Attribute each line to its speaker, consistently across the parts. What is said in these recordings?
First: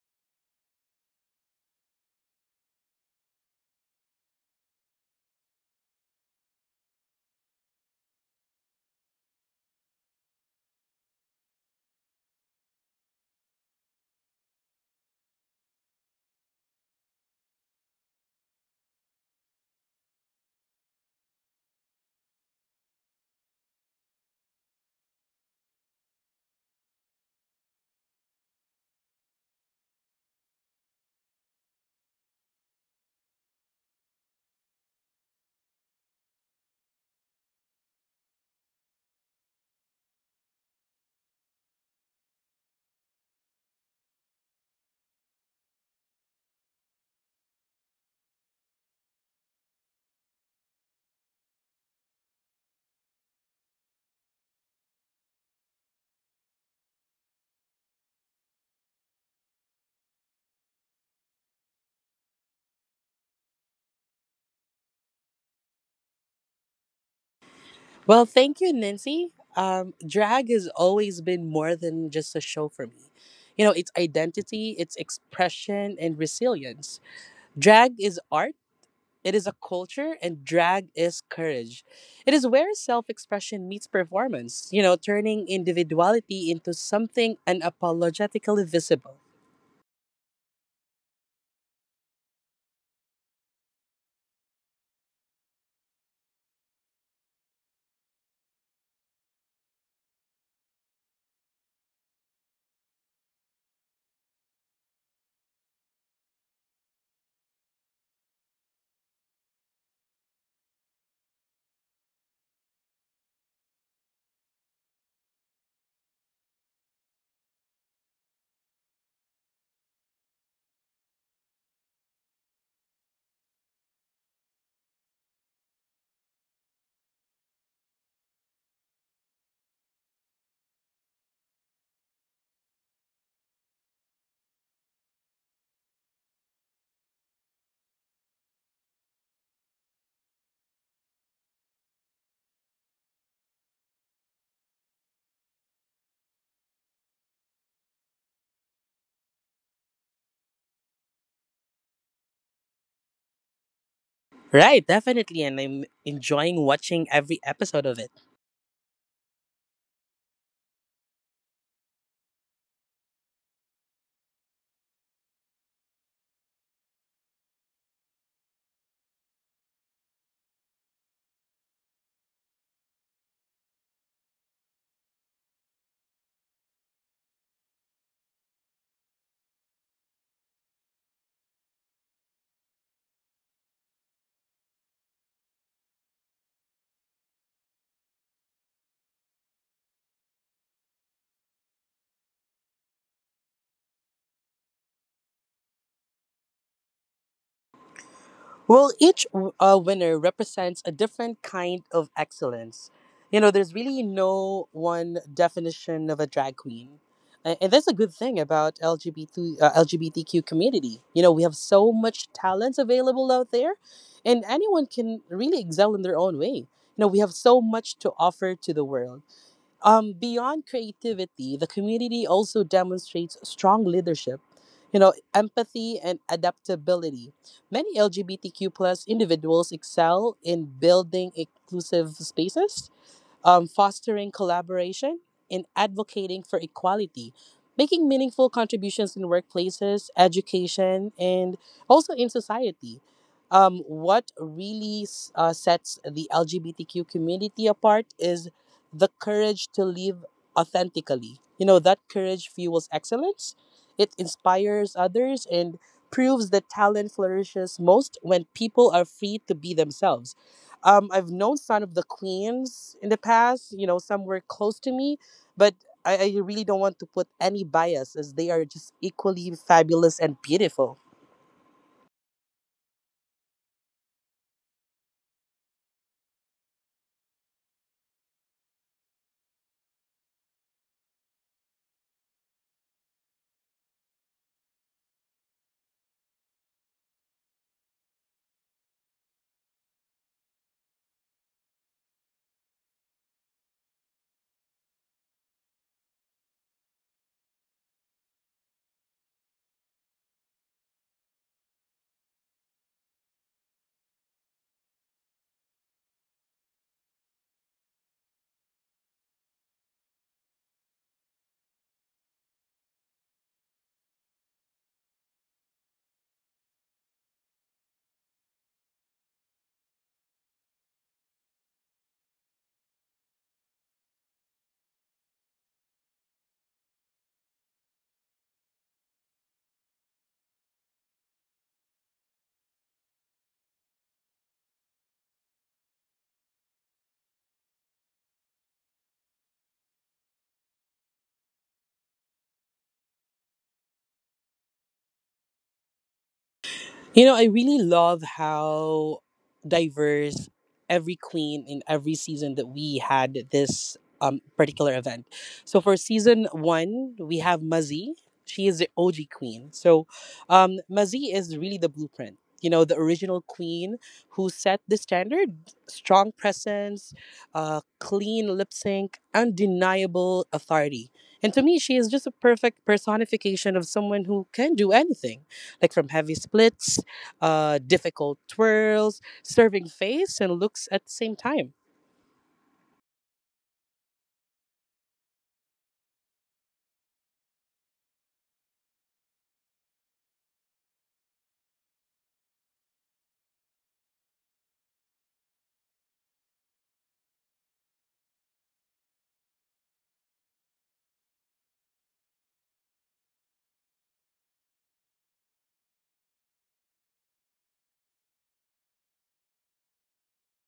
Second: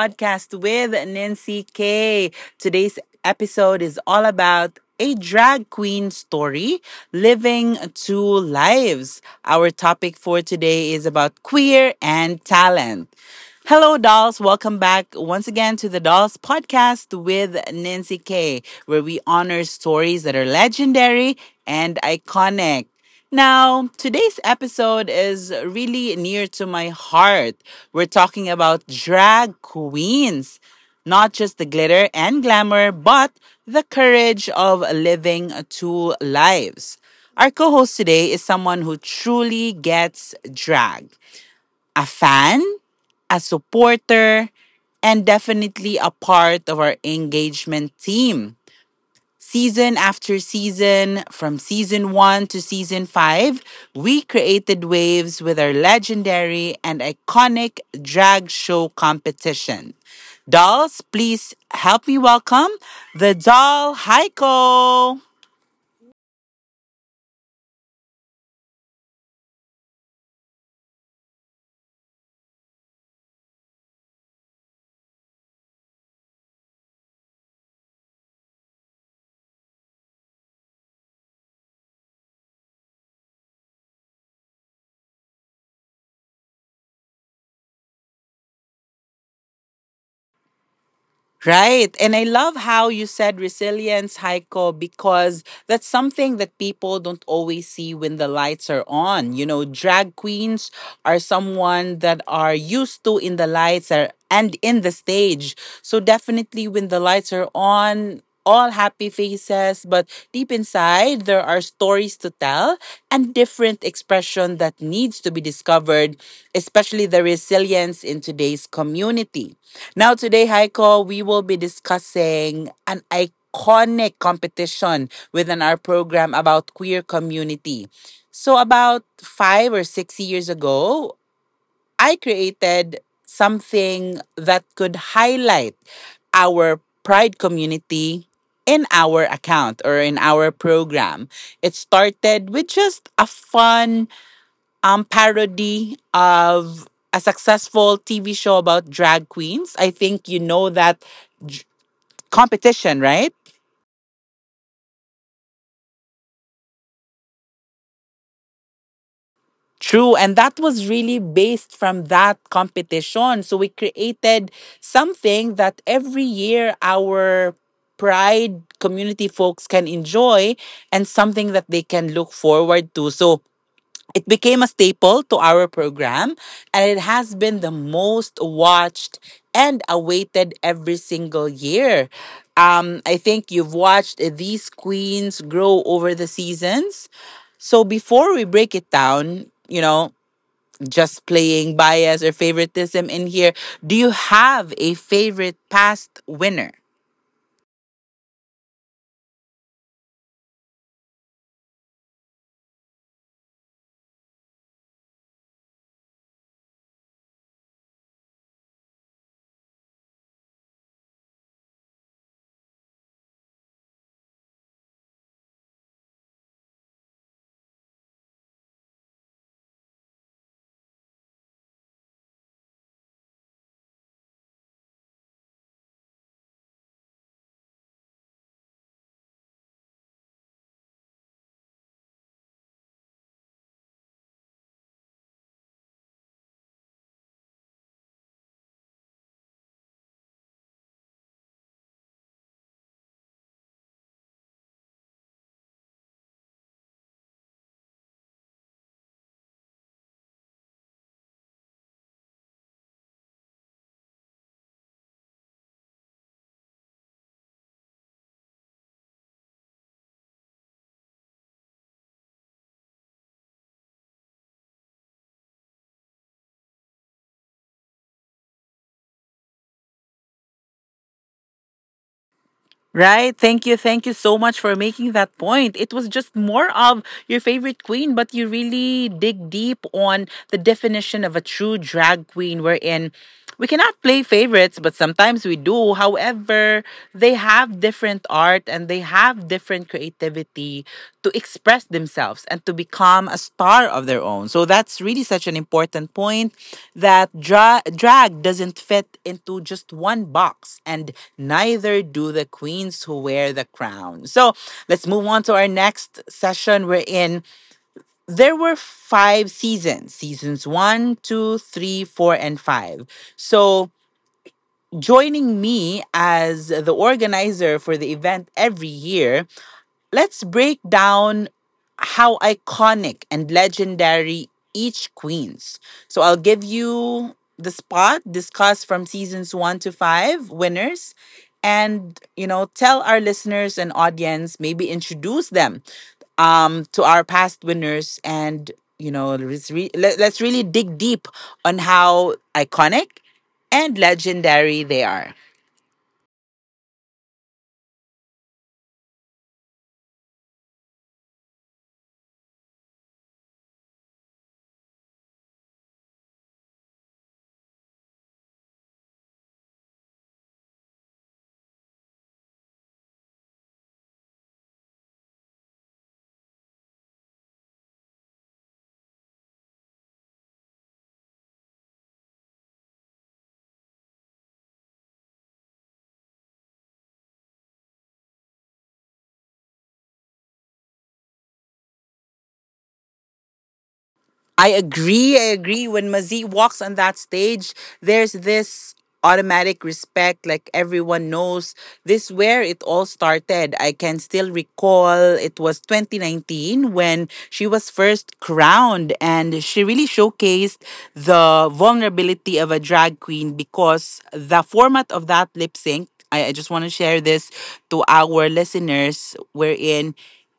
Speaker 1: Podcast with Nancy K. Today's episode is all about a drag queen story, living two lives. Our topic for today is about queer and talent. Hello, dolls. Welcome back once again to the Dolls Podcast with Nancy K, where we honor stories that are legendary and iconic. Now, today's episode is really near to my heart. We're talking about drag queens, not just the glitter and glamour, but the courage of living two lives. Our co host today is someone who truly gets drag a fan, a supporter, and definitely a part of our engagement team. Season after season, from season one to season five, we created waves with our legendary and iconic drag show competition. Dolls, please help me welcome the doll Heiko.
Speaker 2: Well, thank you, Nancy. Drag has always been more than just a show for me. You know, it's identity, it's expression, and resilience. Drag is art, it is a culture, and drag is courage. It is where self expression meets performance, you know, turning individuality into something unapologetically visible.
Speaker 1: Right. And I love how you said resilience, Heiko, because that's something that people don't always see when the lights are on. You know, drag queens are someone that are used to in the lights are, and in the stage. So definitely when the lights are on, all happy faces, but deep inside, there are stories to tell and different expression that needs to be discovered, especially the resilience in today's community. Now, today, Heiko, we will be discussing an iconic competition within our program about queer community. So, about 5 or 6 years ago, I created something that could highlight our pride community in our account or in our program. It started with just a fun parody of a successful TV show about drag queens. I think you know that j- competition, right?
Speaker 2: Right, definitely. And I'm enjoying watching every episode of it.
Speaker 1: True. And that was really based from that competition. So we created something that every year our pride community folks can enjoy and something that they can look forward to. So it became a staple to our program, and it has been the most watched and awaited every single year. I think you've watched these queens grow over the seasons. So before we break it down, you know, just playing bias or favoritism in here, do you have a favorite past winner?
Speaker 2: Well, each winner represents a different kind of excellence. You know, there's really no one definition of a drag queen. And that's a good thing about LGBTQ community. You know, we have so much talents available out there, and anyone can really excel in their own way. You know, we have so much to offer to the world, beyond creativity, the community also demonstrates strong leadership, you know, empathy and adaptability. Many LGBTQ plus individuals excel in building inclusive spaces, fostering collaboration, and advocating for equality, making meaningful contributions in workplaces, education, and also in society. What really sets the LGBTQ community apart is the courage to live authentically. You know, that courage fuels excellence, it inspires others, and proves that talent flourishes most when people are free to be themselves. I've known some of the Queens in the past, you know, somewhere close to me, but I really don't want to put any bias as they are just equally fabulous and beautiful.
Speaker 1: Right. Thank you. Thank you so much for making that point. It was just more of your favorite queen, but you really dig deep on the definition of a true drag queen, wherein we cannot play favorites, but sometimes we do. However, they have different art and they have different creativity to express themselves and to become a star of their own. So that's really such an important point that drag doesn't fit into just one box, and neither do the queens who wear the crown. So let's move on to our next session. We're in. There were five seasons seasons one, two, three, four, and five. So joining me as the organizer for the event every year, let's break down how iconic and legendary each queen's. So I'll give you the spot, discuss from seasons one to five winners, and you know, tell our listeners and audience, maybe introduce them to our past winners, and you know, let's really dig deep on how iconic and legendary they are.
Speaker 2: You know, I really love how diverse every queen in every season that we had this particular event. So for season one, we have Mazi. She is the OG queen. Mazi is really the blueprint. You know, the original queen who set the standard, strong presence, clean lip sync, undeniable authority. And to me, she is just a perfect personification of someone who can do anything, like from heavy splits, difficult twirls, serving face and looks at the same time.
Speaker 1: I agree. I agree. When Mazie walks on that stage, there's this automatic respect. Like everyone knows this where it all started. I can still recall it was 2019 when she was first crowned and she really showcased the vulnerability of a drag queen because the format of that lip sync I just want to share this to our listeners. Wherein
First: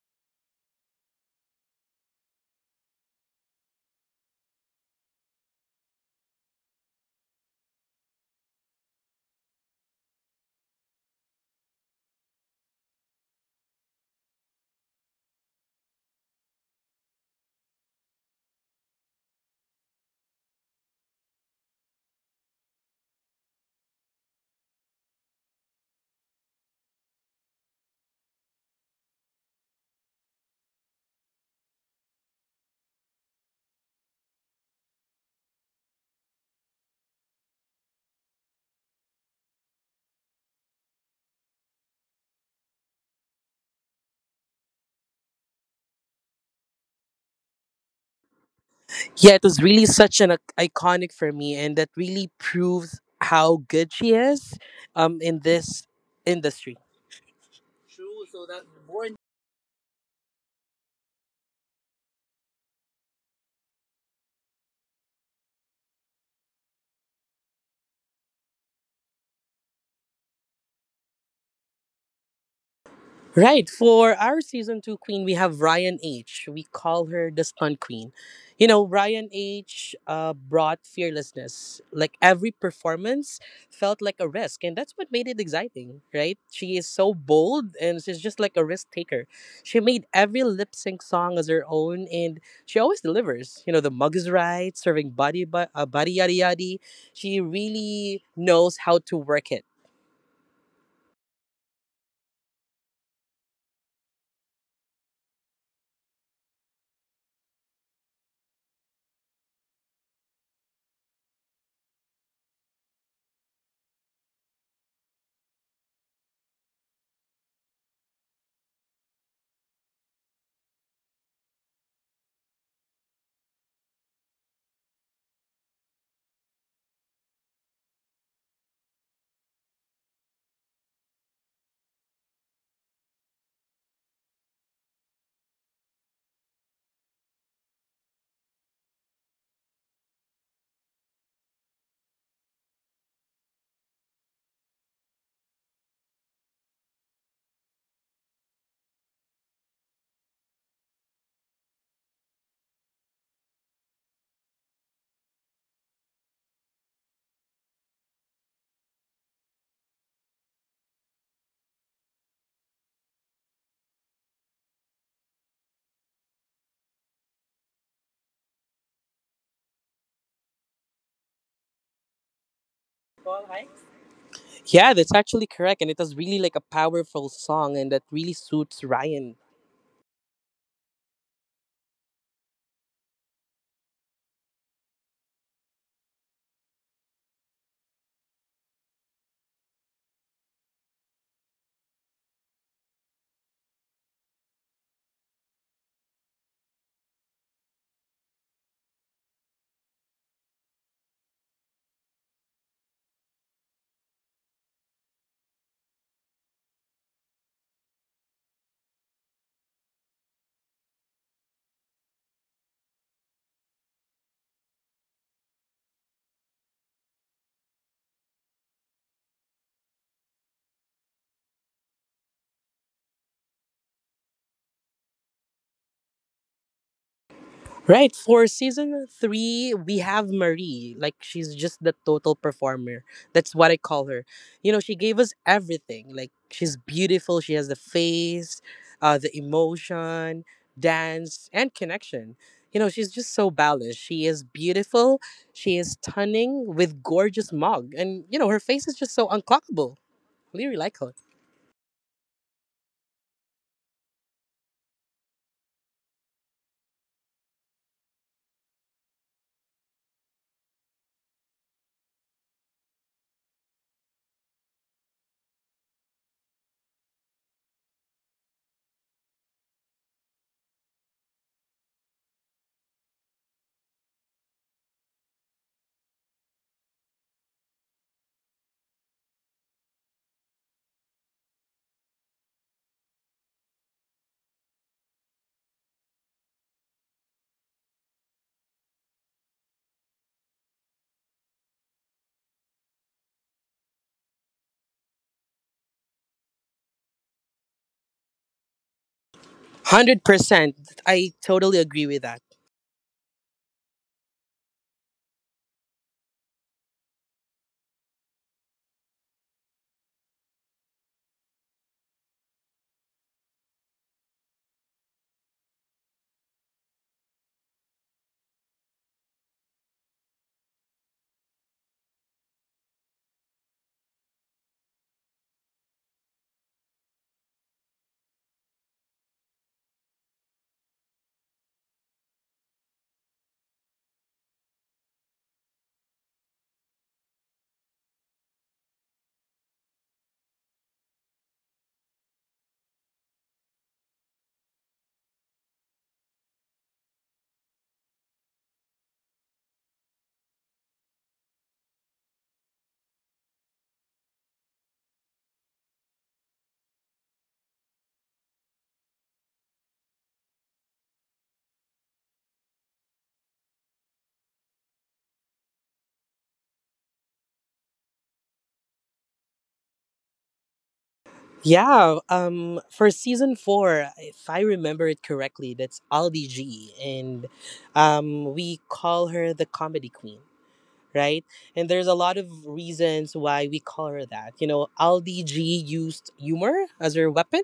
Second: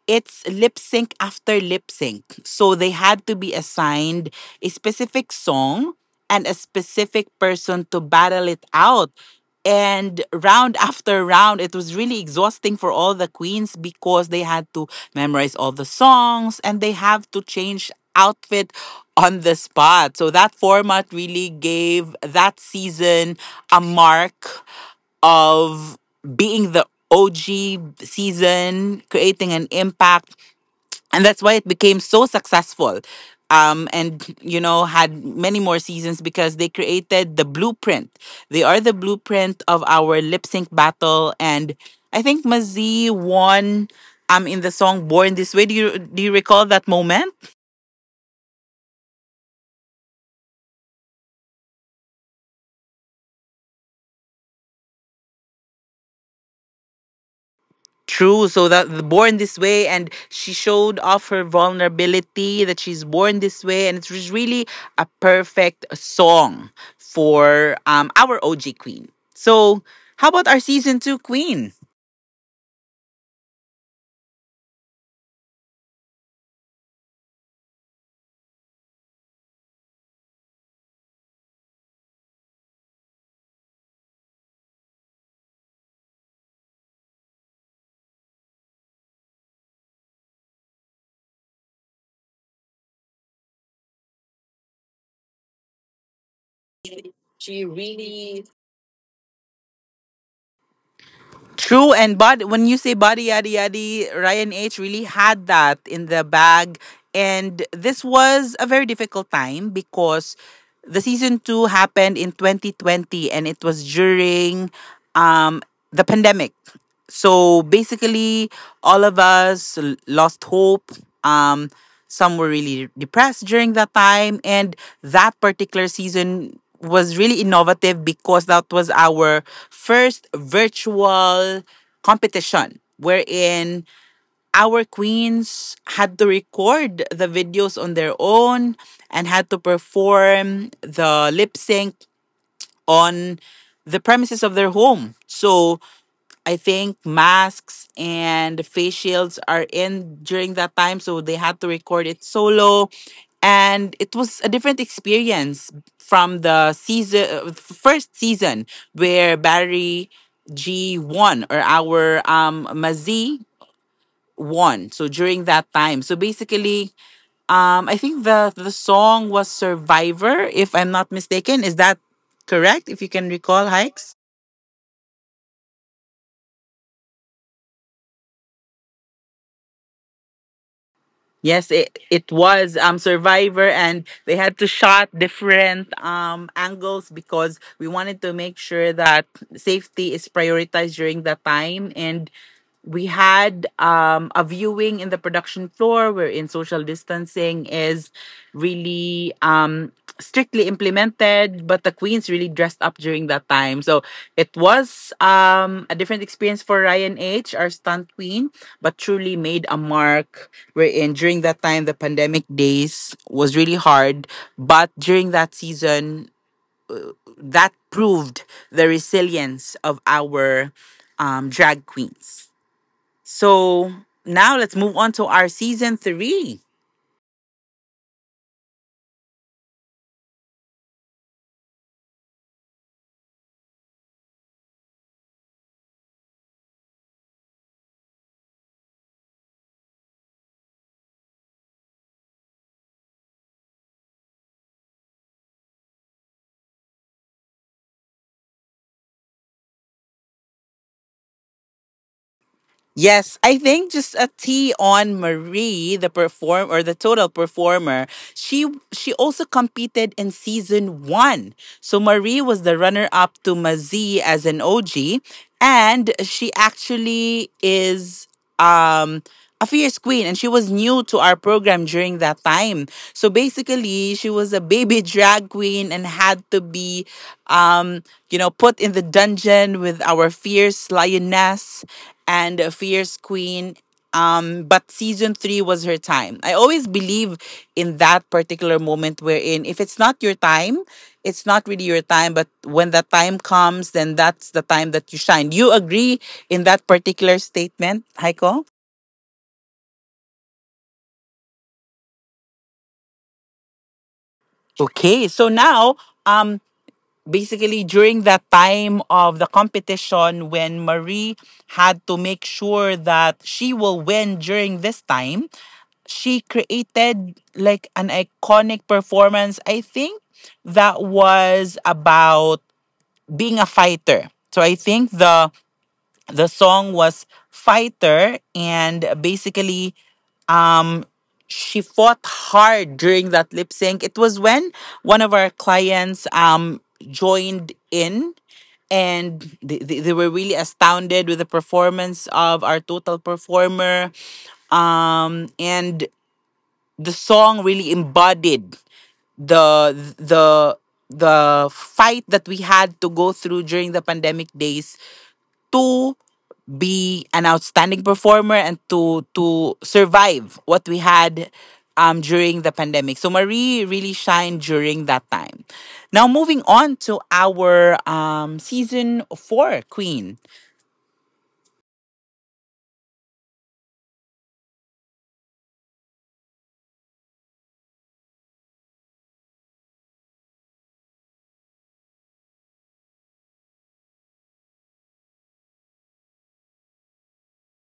Speaker 1: it's lip sync after lip sync. So they had to be assigned a specific song and a specific person to battle it out. And round after round, it was really exhausting for all the queens because they had to memorize all the songs and they have to change outfit on the spot. So that format really gave that season a mark of being the OG season, creating an impact. And that's why it became so successful. And you know had many more seasons because they created the blueprint. They are the blueprint of our lip sync battle, and I think Mazi won in the song "Born This Way." Do you recall that moment?
Speaker 2: Yeah, it was really such an iconic for me, and that really proves how good she is in this industry.
Speaker 1: True. So that the born this way, and she showed off her vulnerability that she's born this way, and it was really a perfect song for our OG Queen. So how about our season two Queen?
Speaker 2: Right. For our season two queen, we have Ryan H. We call her the Stunt Queen. You know, Ryan H brought fearlessness. Like every performance felt like a risk, and that's what made it exciting, right? She is so bold and she's just like a risk taker. She made every lip sync song as her own, and she always delivers. You know, the mug is right, serving body, body yada yada. She really knows how to work it.
Speaker 1: True, and body, when you say body yaddy yaddy, Ryan H really had that in the bag. And this was a very difficult time because the season two happened in 2020 and it was during um, the pandemic. So basically, all of us lost hope. Um, some were really depressed during that time. And that particular season was really innovative because that was our first virtual competition wherein our queens had to record the videos on their own and had to perform the lip sync on the premises of their home. So I think masks and face shields are in during that time, so they had to record it solo, and it was a different experience from the season first season where Barry G won or our Mazi won. So during that time, so basically, I think the song was Survivor, if I'm not mistaken. Is that correct? If you can recall, Hikes.
Speaker 2: Yeah, that's actually correct. And it was really like a powerful song and that really suits Ryan.
Speaker 1: Yes, it was Survivor and they had to shot different angles because we wanted to make sure that safety is prioritized during that time, and we had a viewing in the production floor wherein social distancing is really strictly implemented, but the queens really dressed up during that time. So it was a different experience for Ryan H., our stunt queen, but truly made a mark wherein during that time, the pandemic days was really hard. But during that season, that proved the resilience of our drag queens. So now let's move on to our season three.
Speaker 2: Right. For season three, we have Marie. Like she's just the total performer. That's what I call her. You know, she gave us everything. Like she's beautiful. She has the face, the emotion, dance, and connection. You know, she's just so balanced. She is beautiful. She is stunning with gorgeous mug. And you know, her face is just so unclockable. Really like her.
Speaker 1: Yes, I think just a tea on Marie, the perform or the total performer. She she also competed in season one. So Marie was the runner up to Mazie as an OG, and she actually is um a fierce queen, and she was new to our program during that time, so basically she was a baby drag queen and had to be, um you know, put in the dungeon with our fierce lioness and a fierce queen. But season three was her time. I always believe in that particular moment wherein if it's not your time, it's not really your time, but when the time comes, then that's the time that you shine. Do you agree in that particular statement, Heiko?
Speaker 2: 100%. I totally agree with that.
Speaker 1: Okay, so now, um basically during that time of the competition when Marie had to make sure that she will win during this time, she created like an iconic performance, I think, that was about being a fighter. So I think the song was Fighter, and basically um she fought hard during that lip sync. It was when one of our clients joined in, and they were really astounded with the performance of our total performer, and the song really embodied the the the fight that we had to go through during the pandemic days to be an outstanding performer and to survive what we had during the pandemic. So Marie really shined during that time. Now moving on to our season 4 queen.
Speaker 2: Yeah, for season 4, if I remember it correctly, that's Aldi G, and we call her the comedy queen, right? And there's a lot of reasons why we call her that. You know, Aldi G used humor as her weapon,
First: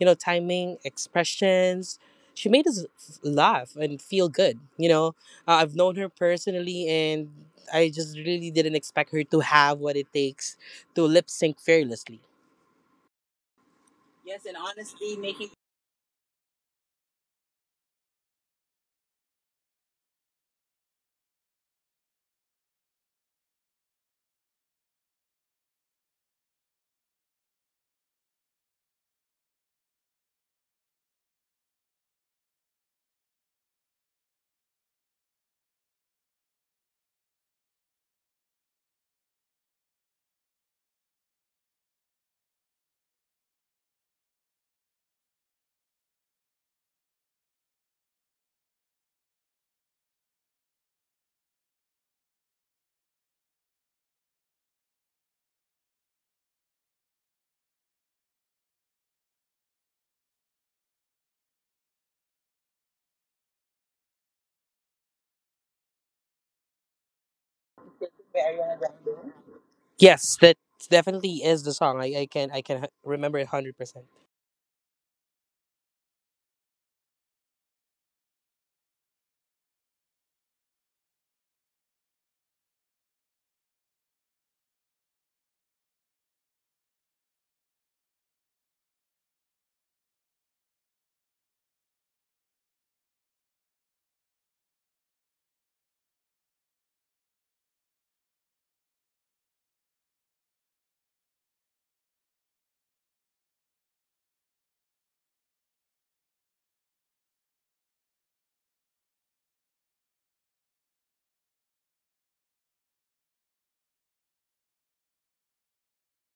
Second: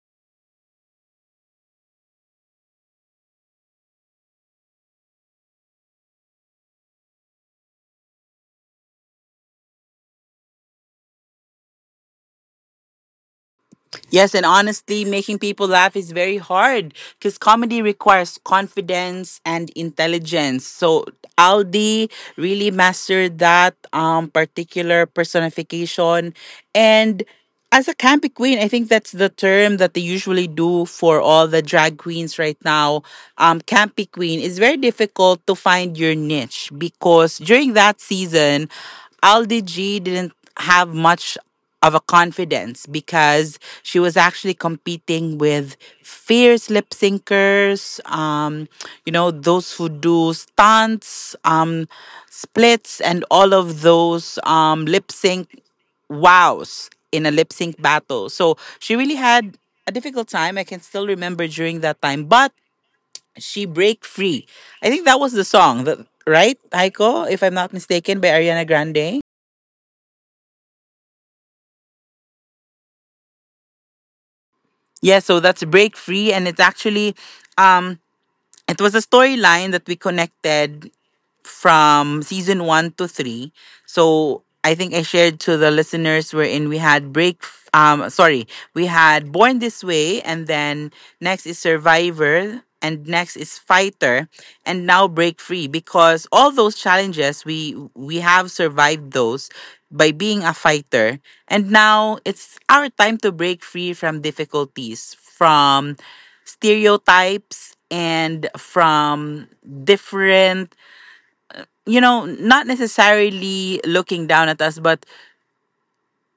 Speaker 2: you know, timing, expressions. She made us laugh and feel good. You know, I've known her personally, and I just really didn't expect her to have what it takes to lip sync fearlessly.
Speaker 1: Yes, and honestly, making people laugh is very hard because comedy requires confidence and intelligence. So Aldi really mastered that particular personification. And as a campy queen, I think that's the term that they usually do for all the drag queens right now. Campy queen is very difficult to find your niche because during that season, Aldi G didn't have much of a confidence because she was actually competing with fierce lip syncers, you know, those who do stunts, splits, and all of those lip sync wows in a lip sync battle. So she really had a difficult time. I can still remember during that time, but she break free. I think that was the song, that, right, Heiko? If I'm not mistaken, by Ariana Grande.
Speaker 2: Yes, that definitely is the song. I can remember it 100%.
Speaker 1: Yeah, so that's Break Free, and it's actually, um it was a storyline that we connected from season one to three. So I think I shared to the listeners wherein we had break. Sorry, we had Born This Way, and then next is Survivor, and next is Fighter, and now Break Free. Because all those challenges, we have survived those by being a fighter, and now it's our time to break free from difficulties, from stereotypes, and from different, you know, not necessarily looking down at us, but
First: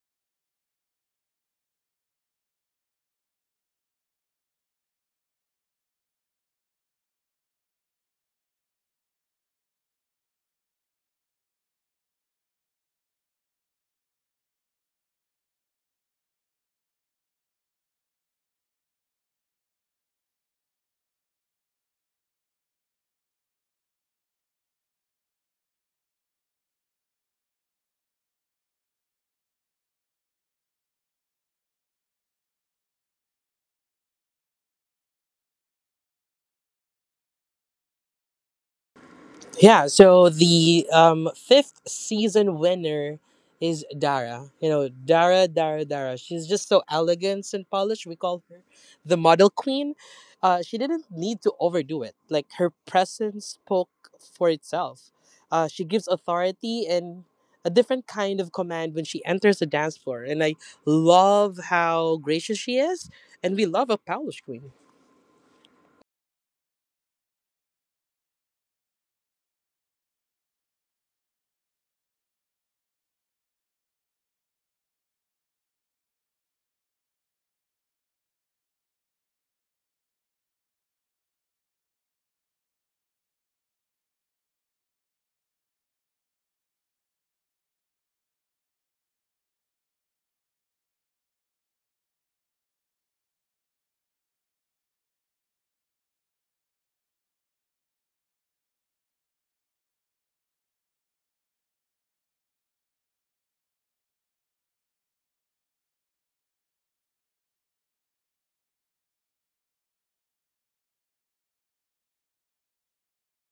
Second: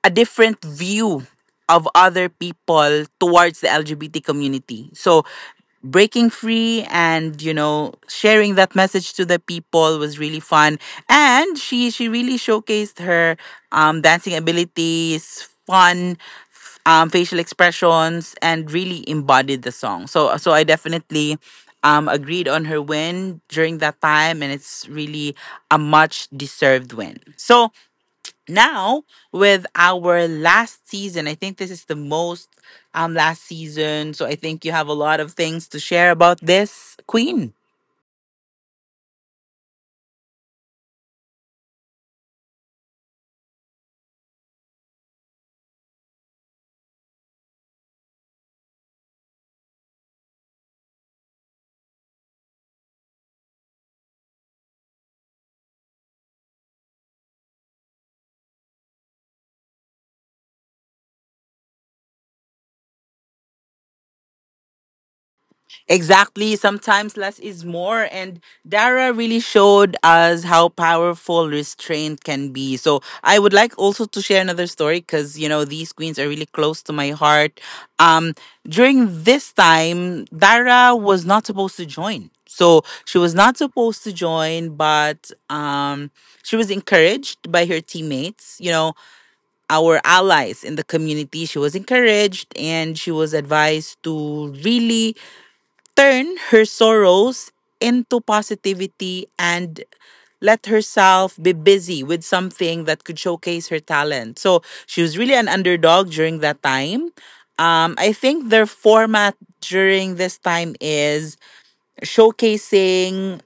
Speaker 1: a different view of other people towards the LGBT community. So breaking free and sharing that message to the people was really fun, and she really showcased her dancing abilities, fun facial expressions, and really embodied the song. So I definitely agreed on her win during that time, and it's really a much deserved win. So now, with our last season, I think this is the most last season, so I think you have a lot of things to share about this queen.
Speaker 2: Yeah, so the fifth season winner is Dara. You know, Dara, Dara, Dara. She's just so elegant and polished. We call her the model queen. She didn't need to overdo it. Like, her presence spoke for itself. She gives authority and a different kind of command when she enters the dance floor. And I love how gracious she is. And we love a polished queen.
Speaker 1: Exactly. Sometimes less is more. And Dara really showed us how powerful restraint can be. So I would like also to share another story because, you know, these queens are really close to my heart. Um, During this time, Dara was not supposed to join. So she was not supposed to join, but she was encouraged by her teammates, you know, our allies in the community. She was encouraged and she was advised to really turn her sorrows into positivity and let herself be busy with something that could showcase her talent. So she was really an underdog during that time. I think their format during this time is showcasing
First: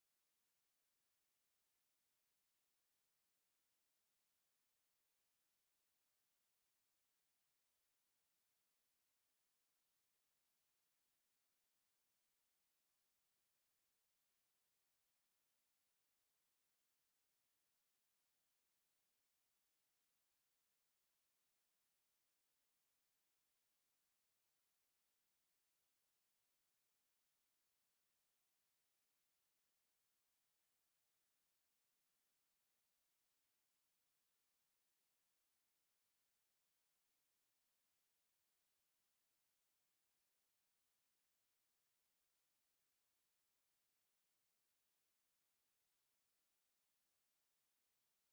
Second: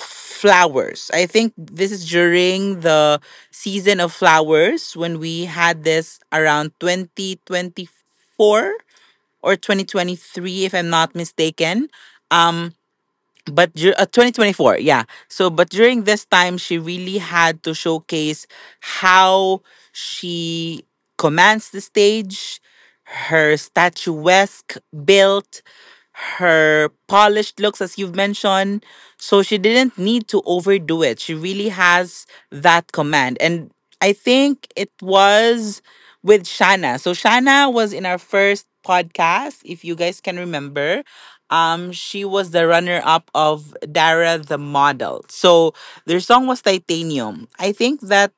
Speaker 1: flowers. I think this is during the season of flowers when we had this around 2024 or 2023, if I'm not mistaken, but 2024, yeah. So but during this time she really had to showcase how she commands the stage, her statuesque built, her polished looks, as you've mentioned. So she didn't need to overdo it, she really has that command. And I think it was with Shana. So Shana was in our first podcast, if you guys can remember. She was the runner up of Dara the Model. So their song was Titanium. I think that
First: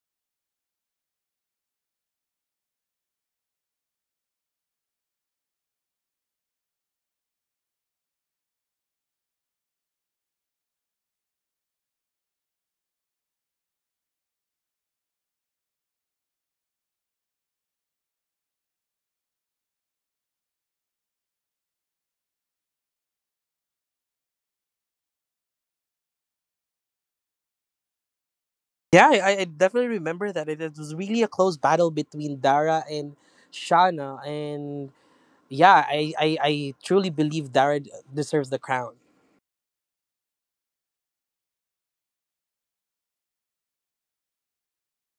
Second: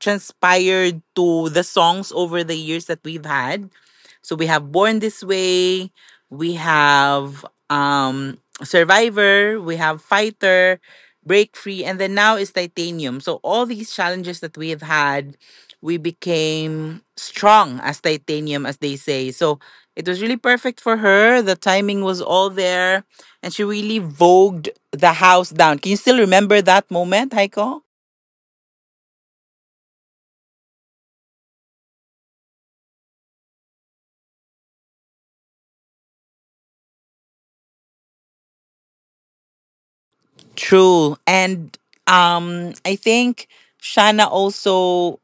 Speaker 1: transpired to the songs over the years that we've had. So we have Born This Way, we have Survivor, we have Fighter, Break Free, and then now is Titanium. So all these challenges that we have had, we became strong as titanium, as they say. So it was really perfect for her. The timing was all there. And she really vogued the house down. Can you still remember that moment, Heiko?
Speaker 2: Yeah, I definitely remember that. It was really a close battle between Dara and Shana, and yeah, I truly believe Dara deserves the crown.
Speaker 1: True. And I think Shana also,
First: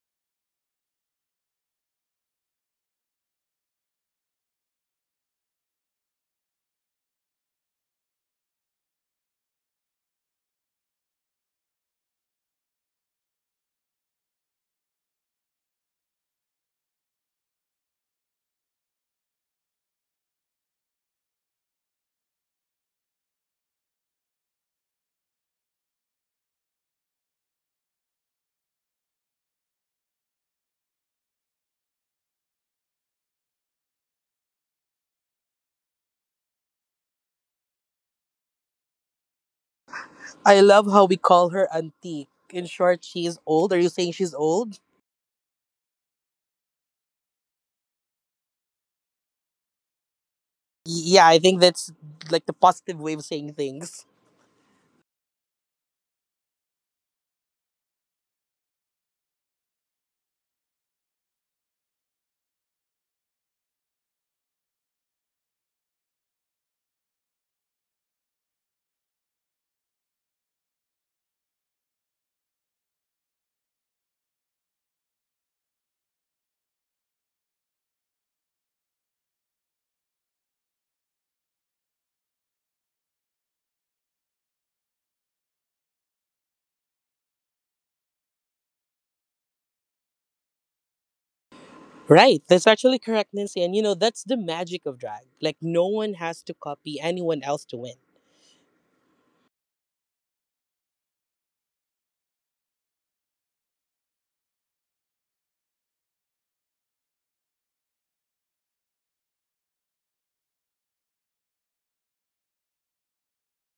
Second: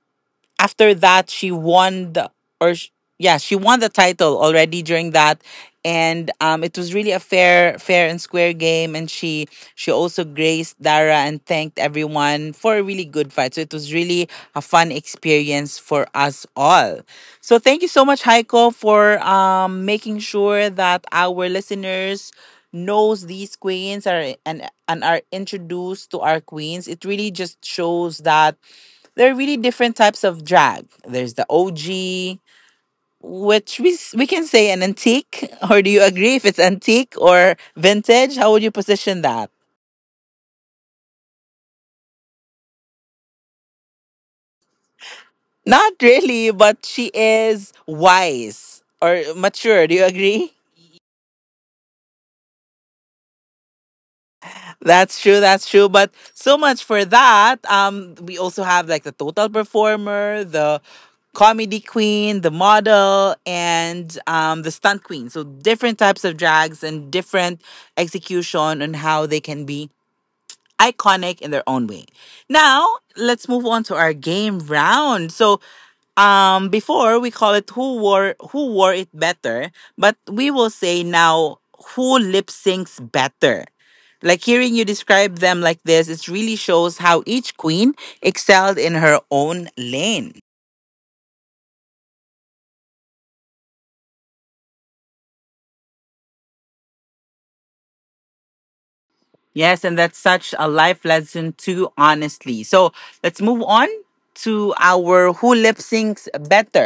Speaker 1: after that, she won the, or sh- yeah, she won the title already during that. And it was really a fair and square game, and she also graced Dara and thanked everyone for a really good fight. So it was really a fun experience for us all. So thank you so much, Heiko, for making sure that our listeners knows these queens are, and are introduced to our queens. It really just shows that there are really different types of drag. There's the OG, which we we can say an antique, or do you agree if it's antique or vintage? How would you position that?
Speaker 2: I love how we call her antique. In short, she is old. Are you saying she's old?
Speaker 1: Not really, but she is wise or mature. Do you agree?
Speaker 2: Yeah, I think that's like the positive way of saying things.
Speaker 1: That's true. That's true. But so much for that. We also have like the total performer, the comedy queen, the model, and the stunt queen. So different types of drags and different execution on how they can be iconic in their own way. Now, let's move on to our game round. So, before we call it who wore it better, but we will say now who lip syncs better. Like hearing you describe them like this, it really shows how each queen excelled in her own lane.
Speaker 2: Right, that's actually correct, Nancy. And you know, that's the magic of drag. Like, no one has to copy anyone else to win.
Speaker 1: Yes, and that's such a life lesson too, honestly. So let's move on to our who lip syncs better.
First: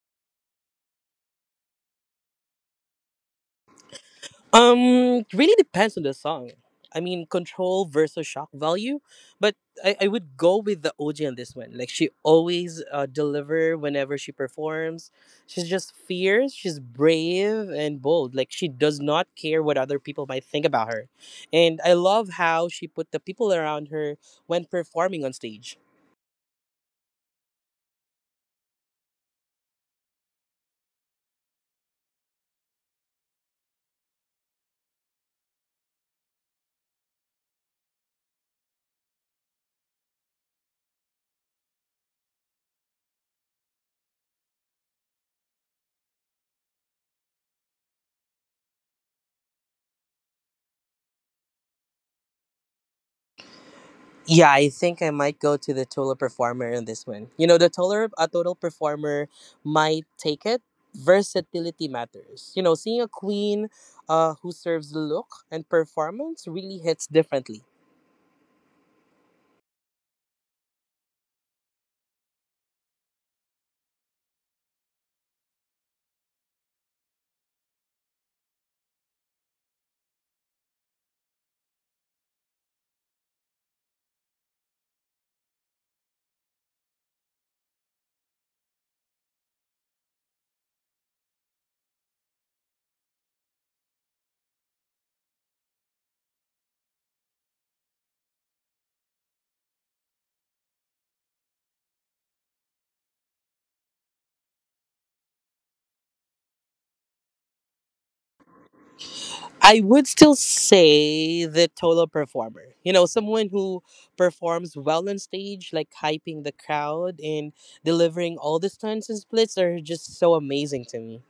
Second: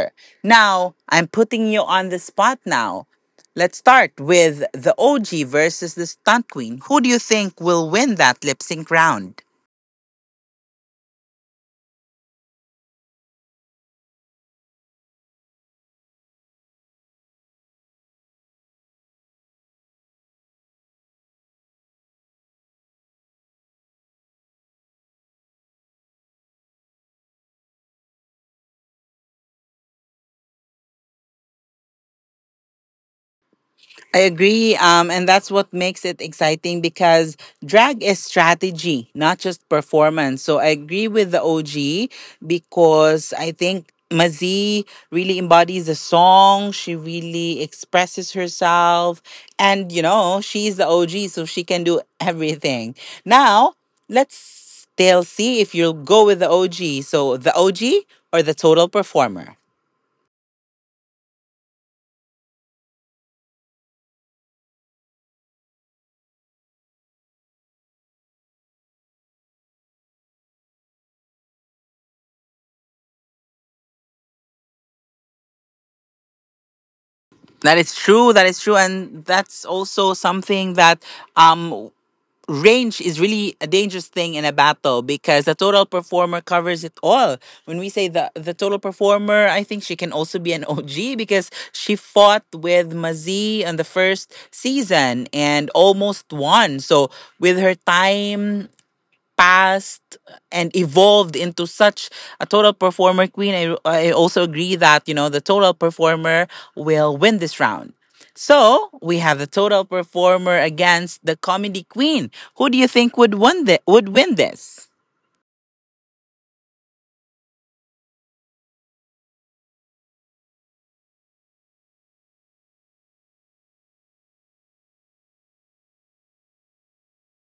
Speaker 1: Now, I'm putting you on the spot now. Let's start
Speaker 2: Um,
Speaker 1: with the
Speaker 2: it really
Speaker 1: OG
Speaker 2: depends on
Speaker 1: versus
Speaker 2: the
Speaker 1: the
Speaker 2: song.
Speaker 1: stunt queen. Who do
Speaker 2: I
Speaker 1: you
Speaker 2: mean,
Speaker 1: think will win
Speaker 2: control
Speaker 1: that lip
Speaker 2: versus
Speaker 1: sync
Speaker 2: shock
Speaker 1: round?
Speaker 2: value, but I would go with the OG on this one. Like she always deliver whenever she performs. She's just fierce. She's brave and bold. Like she does not care what other people might think about her, and I love how she put the people around her when performing on stage.
Speaker 1: I agree. And that's what makes it exciting because drag is strategy, not just performance. So I agree with the OG because I think Mazie really embodies the song. She really expresses herself. And, you know, she's the OG, so she can do everything. Now, let's still see if you'll go with the OG. So the OG or the total performer?
Speaker 2: Yeah, I think I might go to the total performer in this one. You know, the total a total performer might take it. Versatility matters. You know, seeing a queen who serves look and performance really hits differently.
Speaker 1: That is true. That is true, and that's also something that um range is really a dangerous thing in a battle because the total performer covers it all. When we say the total performer, I think she can also be an OG because she fought with Mazie on the first season and almost won. So with her time past and evolved into such a total performer queen, I also agree that, you know, the total performer will win this round. So we have the total performer against the comedy queen. Who do you think would win would win this?
Speaker 2: I would still say the total performer. You know, someone who performs well on stage, like hyping the crowd and delivering all the stunts and splits are just so amazing to me.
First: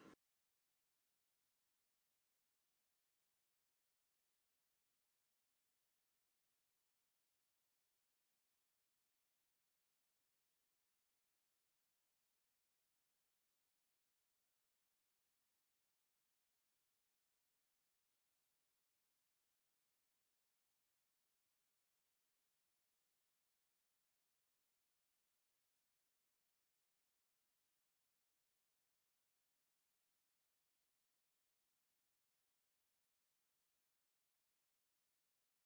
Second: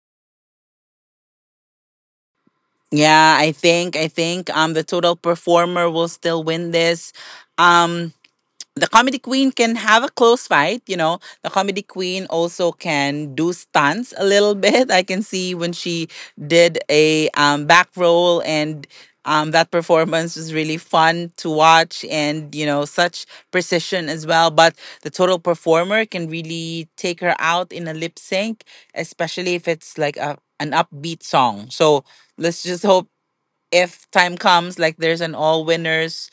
Speaker 1: Yeah, I think the total performer will still win this. Um, the comedy queen can have a close fight. You know, the comedy queen also can do stunts a little bit. I can see when she did a back roll, and that performance was really fun to watch, and you know such precision as well. But the total performer can really take her out in a lip sync, especially if it's like an upbeat song. So let's just hope, if time comes like there's an all winners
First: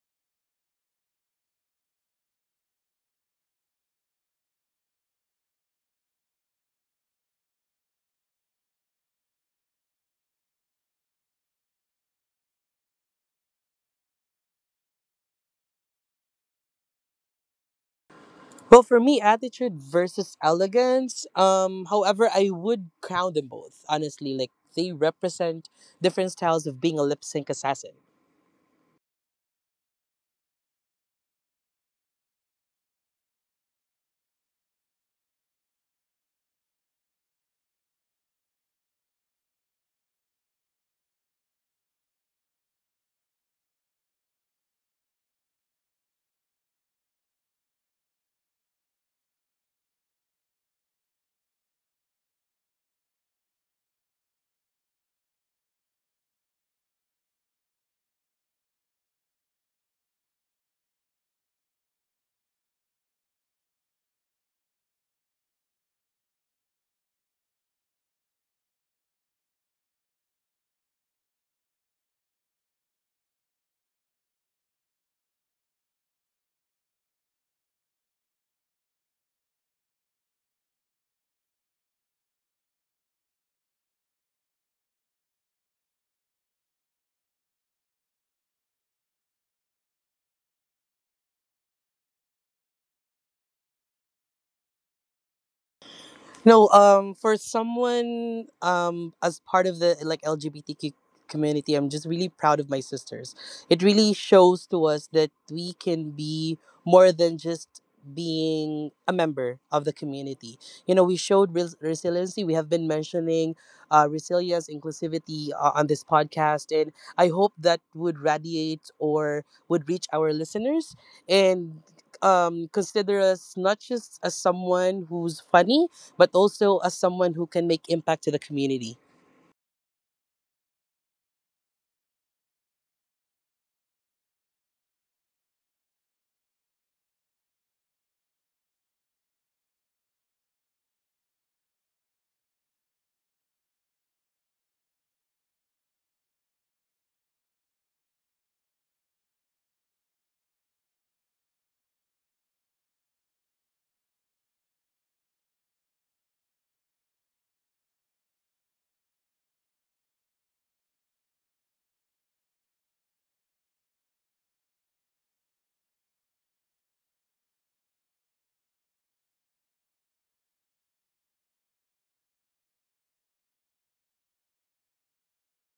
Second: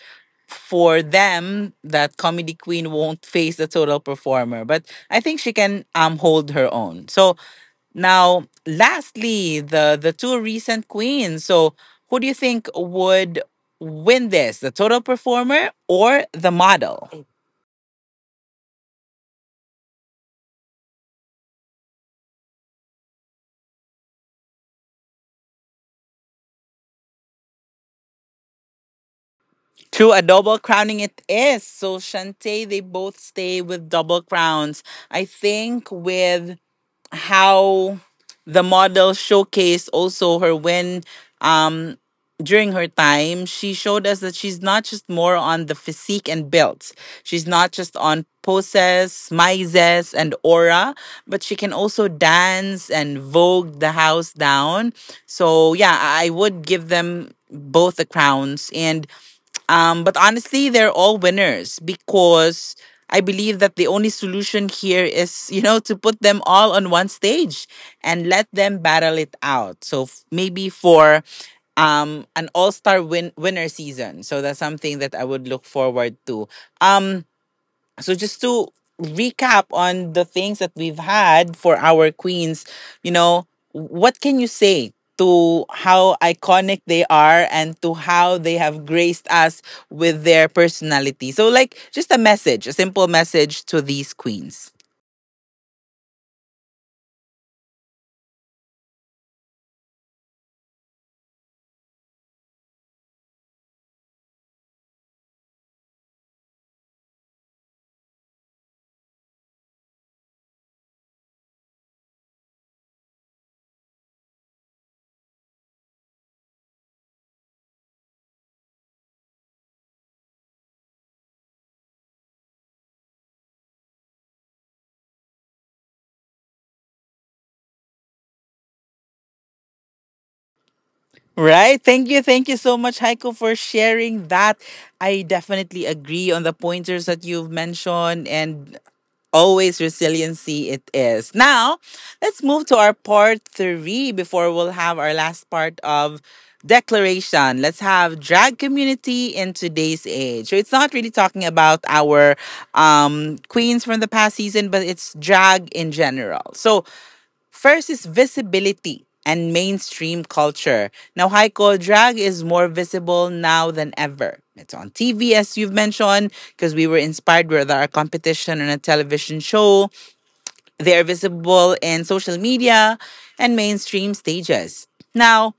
Speaker 1: for them, that comedy queen won't face the total performer. But I think she can hold her own. So now lastly, the two recent queens. So who do you think would win this, the total performer or the model?
Speaker 2: Well, for me, attitude versus elegance. However, I would crown them both. Honestly, like they represent different styles of being a lip sync assassin.
Speaker 1: True, a double crowning it is. So Shantae, they both stay with double crowns. I think with how the model showcased also her when, um during her time, she showed us that she's not just more on the physique and built, she's not just on poses, mises, and aura, but she can also dance and vogue the house down. So yeah, I would give them both the crowns. And but honestly, they're all winners, because I believe that the only solution here is, you know, to put them all on one stage and let them battle it out. So maybe for an winner season. So that's something that I would look forward to. Um so just to recap on the things that we've had for our queens, you know, what can you say to how iconic they are and to how they have graced us with their personality? So like just a message, a simple message to these queens.
Speaker 2: No, For someone, as part of the like LGBTQ community, I'm just really proud of my sisters. It really shows to us that we can be more than just being a member of the community. You know, we showed resiliency. We have been mentioning resilience, inclusivity on this podcast, and I hope that would radiate or would reach our listeners and, consider us not just as someone who's funny but also as someone who can make impact to the community.
Speaker 1: Right. Thank you. Thank you so much, Heiko, for sharing that. I definitely agree on the pointers that you've mentioned, and always resiliency it is. Now, let's move to our part three before we'll have our last part of declaration. Let's have drag community in today's age. So it's not really talking about our queens from the past season, but it's drag in general. So first is visibility and mainstream culture. Now, Heiko, drag is more visible now than ever. It's on TV, as you've mentioned, because we were inspired with our competition on a television show. They are visible in social media and mainstream stages. Now,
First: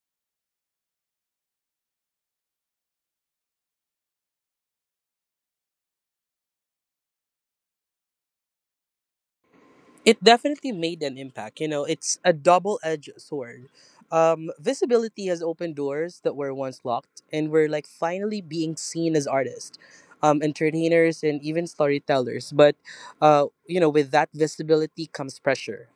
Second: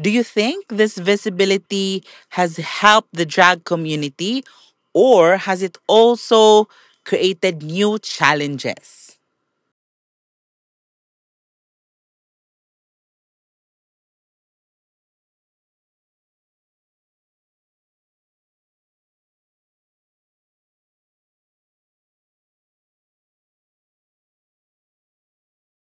Speaker 1: do you think this visibility has helped the drag community, or has it also created new challenges?
Speaker 2: It definitely made an impact. You know, it's a double edged sword. Visibility has opened doors that were once locked, and we're like finally being seen as artists, entertainers, and even storytellers. But, you know, with that visibility comes pressure,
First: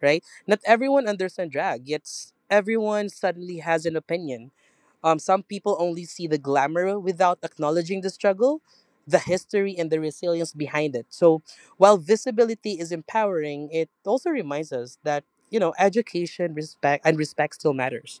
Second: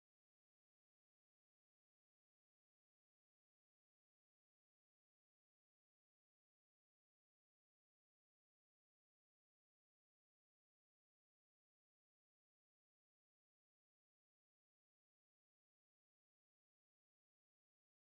Speaker 2: right? Not everyone understands drag, yet everyone suddenly has an opinion. Some people only see the glamour without acknowledging the struggle, the history, and the resilience behind it. So, while visibility is empowering, it also reminds us that, you know, education, respect, and respect still matters.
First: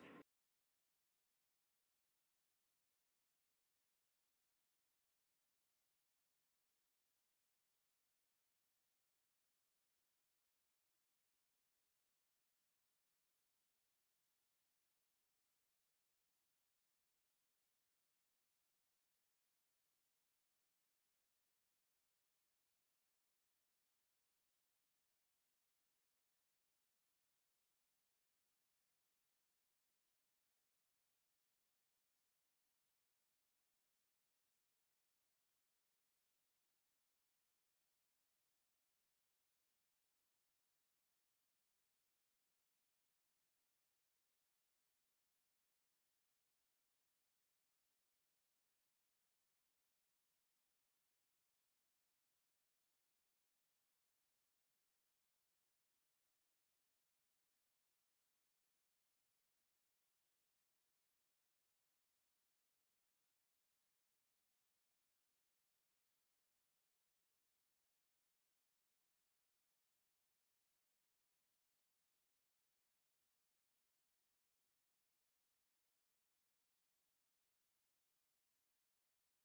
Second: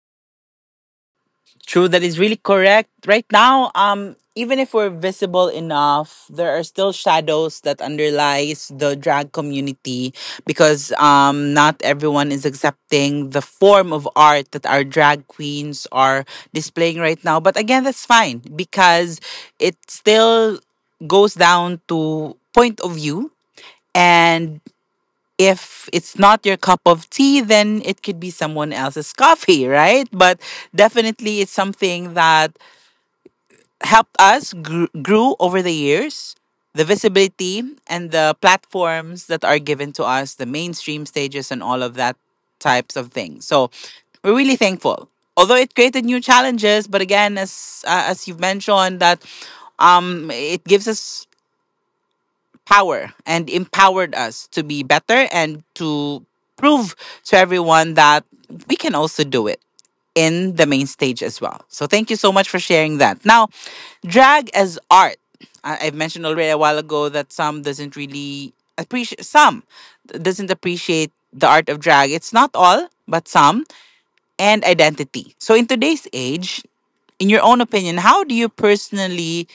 Speaker 1: True, that is really correct. Right now, even if we're visible enough, there are still shadows that underlies the drag community because not everyone is accepting the form of art that our drag queens are displaying right now. But again, that's fine because it still goes down to point of view. And if it's not your cup of tea, then it could be someone else's coffee, right? But definitely, it's something that helped us grew over the years. The visibility and the platforms that are given to us, the mainstream stages, and all of that types of things. So we're really thankful. Although it created new challenges, but again, as you've mentioned, that it gives us power and empowered us to be better and to prove to everyone that we can also do it in the main stage as well. So thank you so much for sharing that. Now, drag as art. I've mentioned already a while ago that some doesn't really appreciate some doesn't appreciate the art of drag. It's not all, but some, and identity. So in today's age, in your own opinion, how do you personally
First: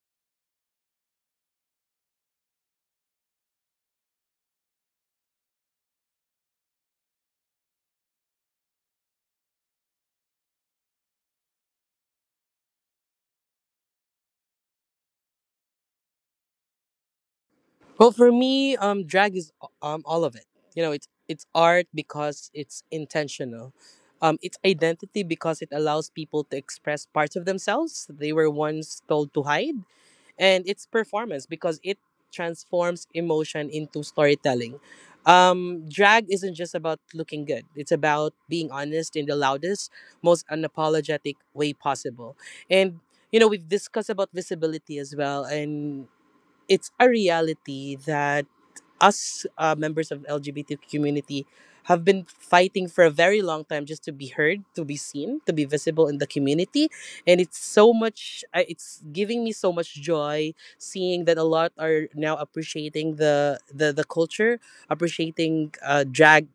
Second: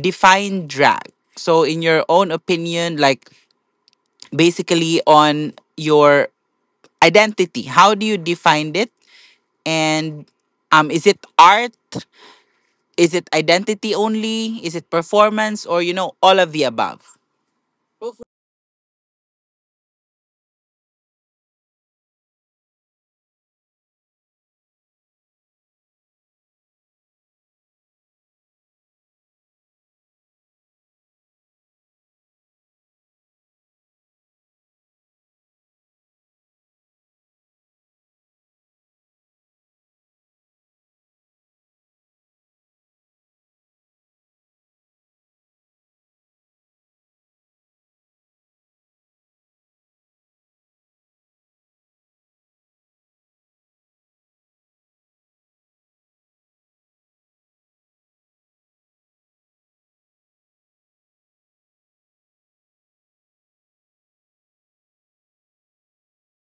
Speaker 1: define drag? So in your own opinion, like basically on your identity, how do you define it? And is it art? Is it identity only? Is it performance? Or, you know, all of the above?
Speaker 2: Well, for me, drag is all of it. You know, it's art because it's intentional. It's identity because it allows people to express parts of themselves they were once told to hide, and it's performance because it transforms emotion into storytelling. Drag isn't just about looking good; it's about being honest in the loudest, most unapologetic way possible. And you know, we've discussed about visibility as well, and it's a reality that us, members of LGBT community have been fighting for a very long time just to be heard, to be seen, to be visible in the community, and it's so much. It's giving me so much joy seeing that a lot are now appreciating the culture, appreciating drag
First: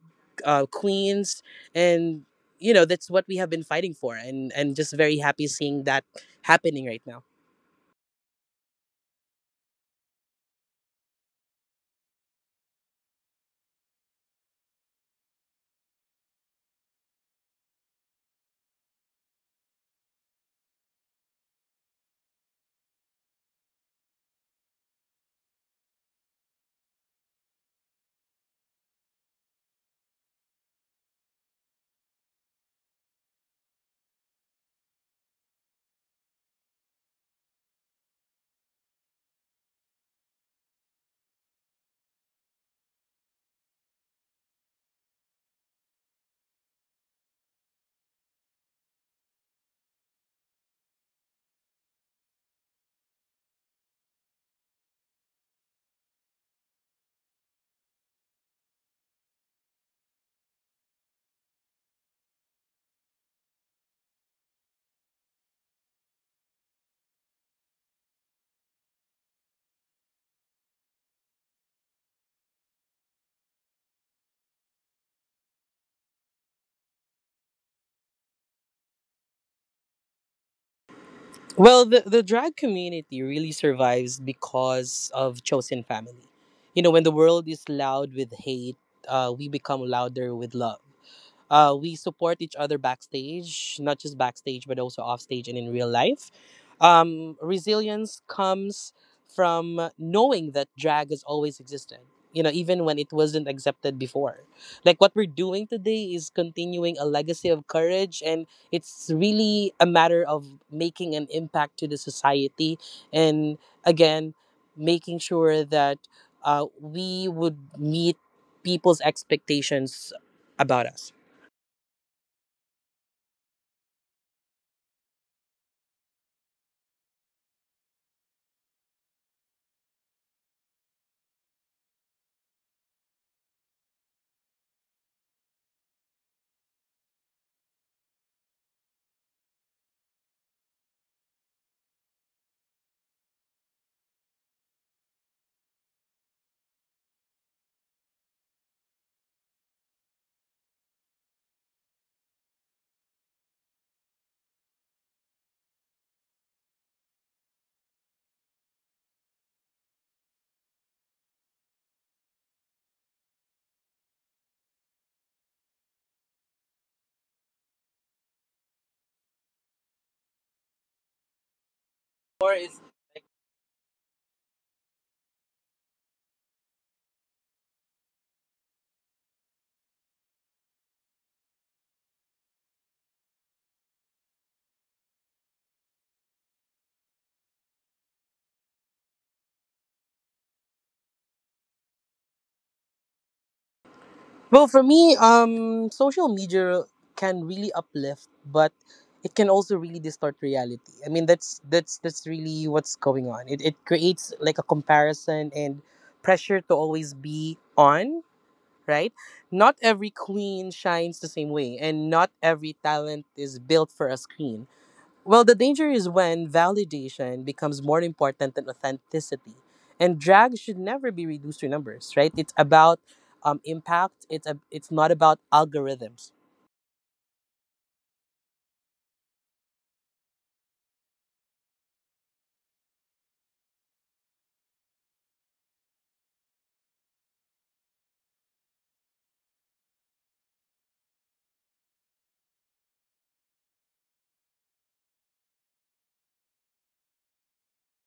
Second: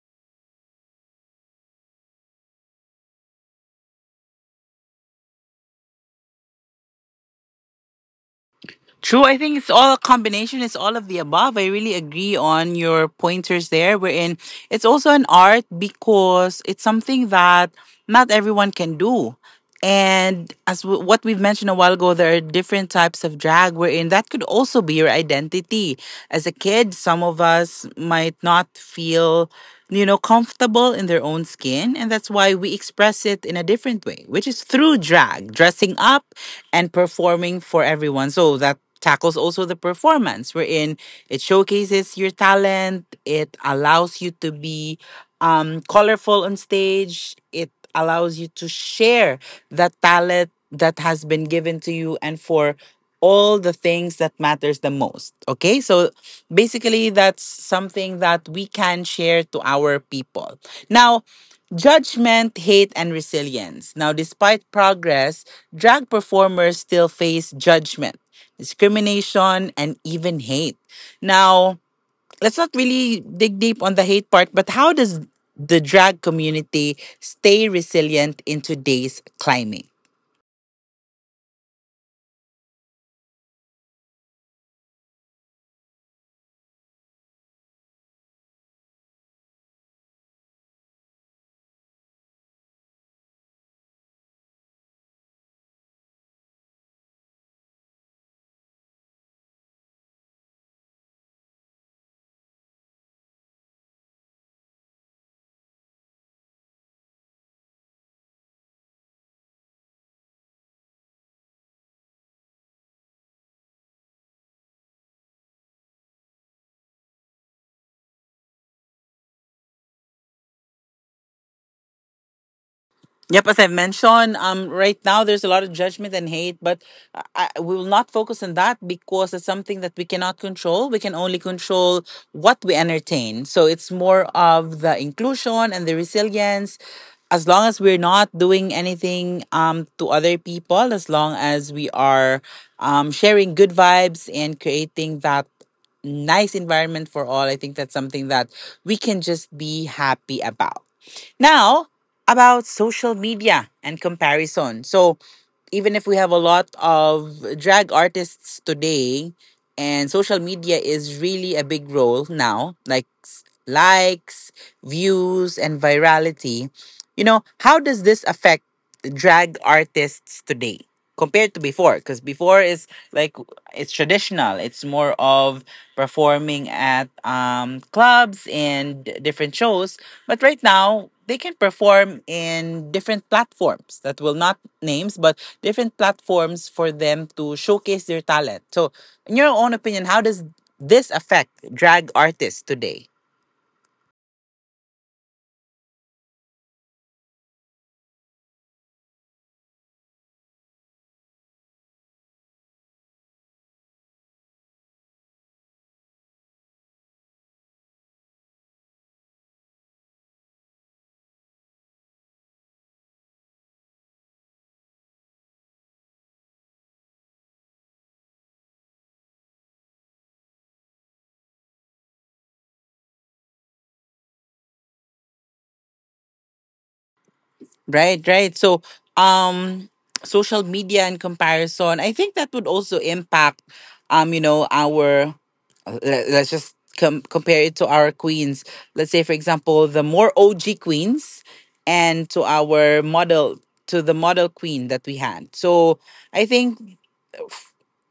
Speaker 2: queens, and you know that's what we have been fighting for, and just very happy seeing that happening right now.
Speaker 1: True. I think it's all a combination. It's all of the above. I really agree on your pointers there. Wherein it's also an art because it's something that not everyone can do. And as what we've mentioned a while ago, there are different types of drag. Wherein that could also be your identity as a kid, some of us might not feel, you know, comfortable in their own skin. And that's why we express it in a different way, which is through drag, dressing up and performing for everyone. So that tackles also the performance wherein it showcases your talent, it allows you to be colorful on stage. It allows you to share that talent that has been given to you and for all the things that matters the most. Okay, so basically that's something that we can share to our people now. Judgment, hate, and resilience. Now, despite progress, drag performers still face judgment, discrimination, and even hate. Now, let's not really dig deep on the hate part, but how does the drag community stay resilient in today's climate?
Speaker 2: Well, the drag community really survives because of chosen family. You know, when the world is loud with hate, we become louder with love. We support each other backstage, not just backstage, but also offstage and in real life. Resilience comes from knowing that drag has always existed, you know, even when it wasn't accepted before. Like what we're doing today is continuing a legacy of courage, and it's really a matter of making an impact to the society. And again, making sure that we would meet people's expectations about us.
Speaker 1: Yep, as I've mentioned, right now there's a lot of judgment and hate, but I, we will not focus on that because it's something that we cannot control. We can only control what we entertain. So it's more of the inclusion and the resilience. As long as we're not doing anything to other people, as long as we are sharing good vibes and creating that nice environment for all, I think that's something that we can just be happy about. Now, about social media and comparison. So even if we have a lot of drag artists today, and social media is really a big role now, like likes, views and virality, you know, how does this affect drag artists today compared to before? Because
Speaker 2: Or
Speaker 1: before
Speaker 2: is
Speaker 1: is like, it's traditional, it's more of performing at clubs and different shows, but right now they can perform in different platforms that will not names, but different platforms for them to showcase their talent. So, in your own opinion, how does this affect drag artists today?
Speaker 2: Well, for me, social media can really uplift, but it can also really distort reality. I mean, that's really what's going on. It creates like a comparison and pressure to always be on. Right, not every queen shines the same way, and not every talent is built for a screen. Well, the danger is when validation becomes more important than authenticity. And drag should never be reduced to numbers, right? It's about impact. It's not about algorithms.
Speaker 1: Right, right. So, um, social media in comparison, I think that would also impact, you know, our. Let's just compare it to our queens. Let's say, for example, the more OG queens, and to our model, to the model queen that we had. So, I think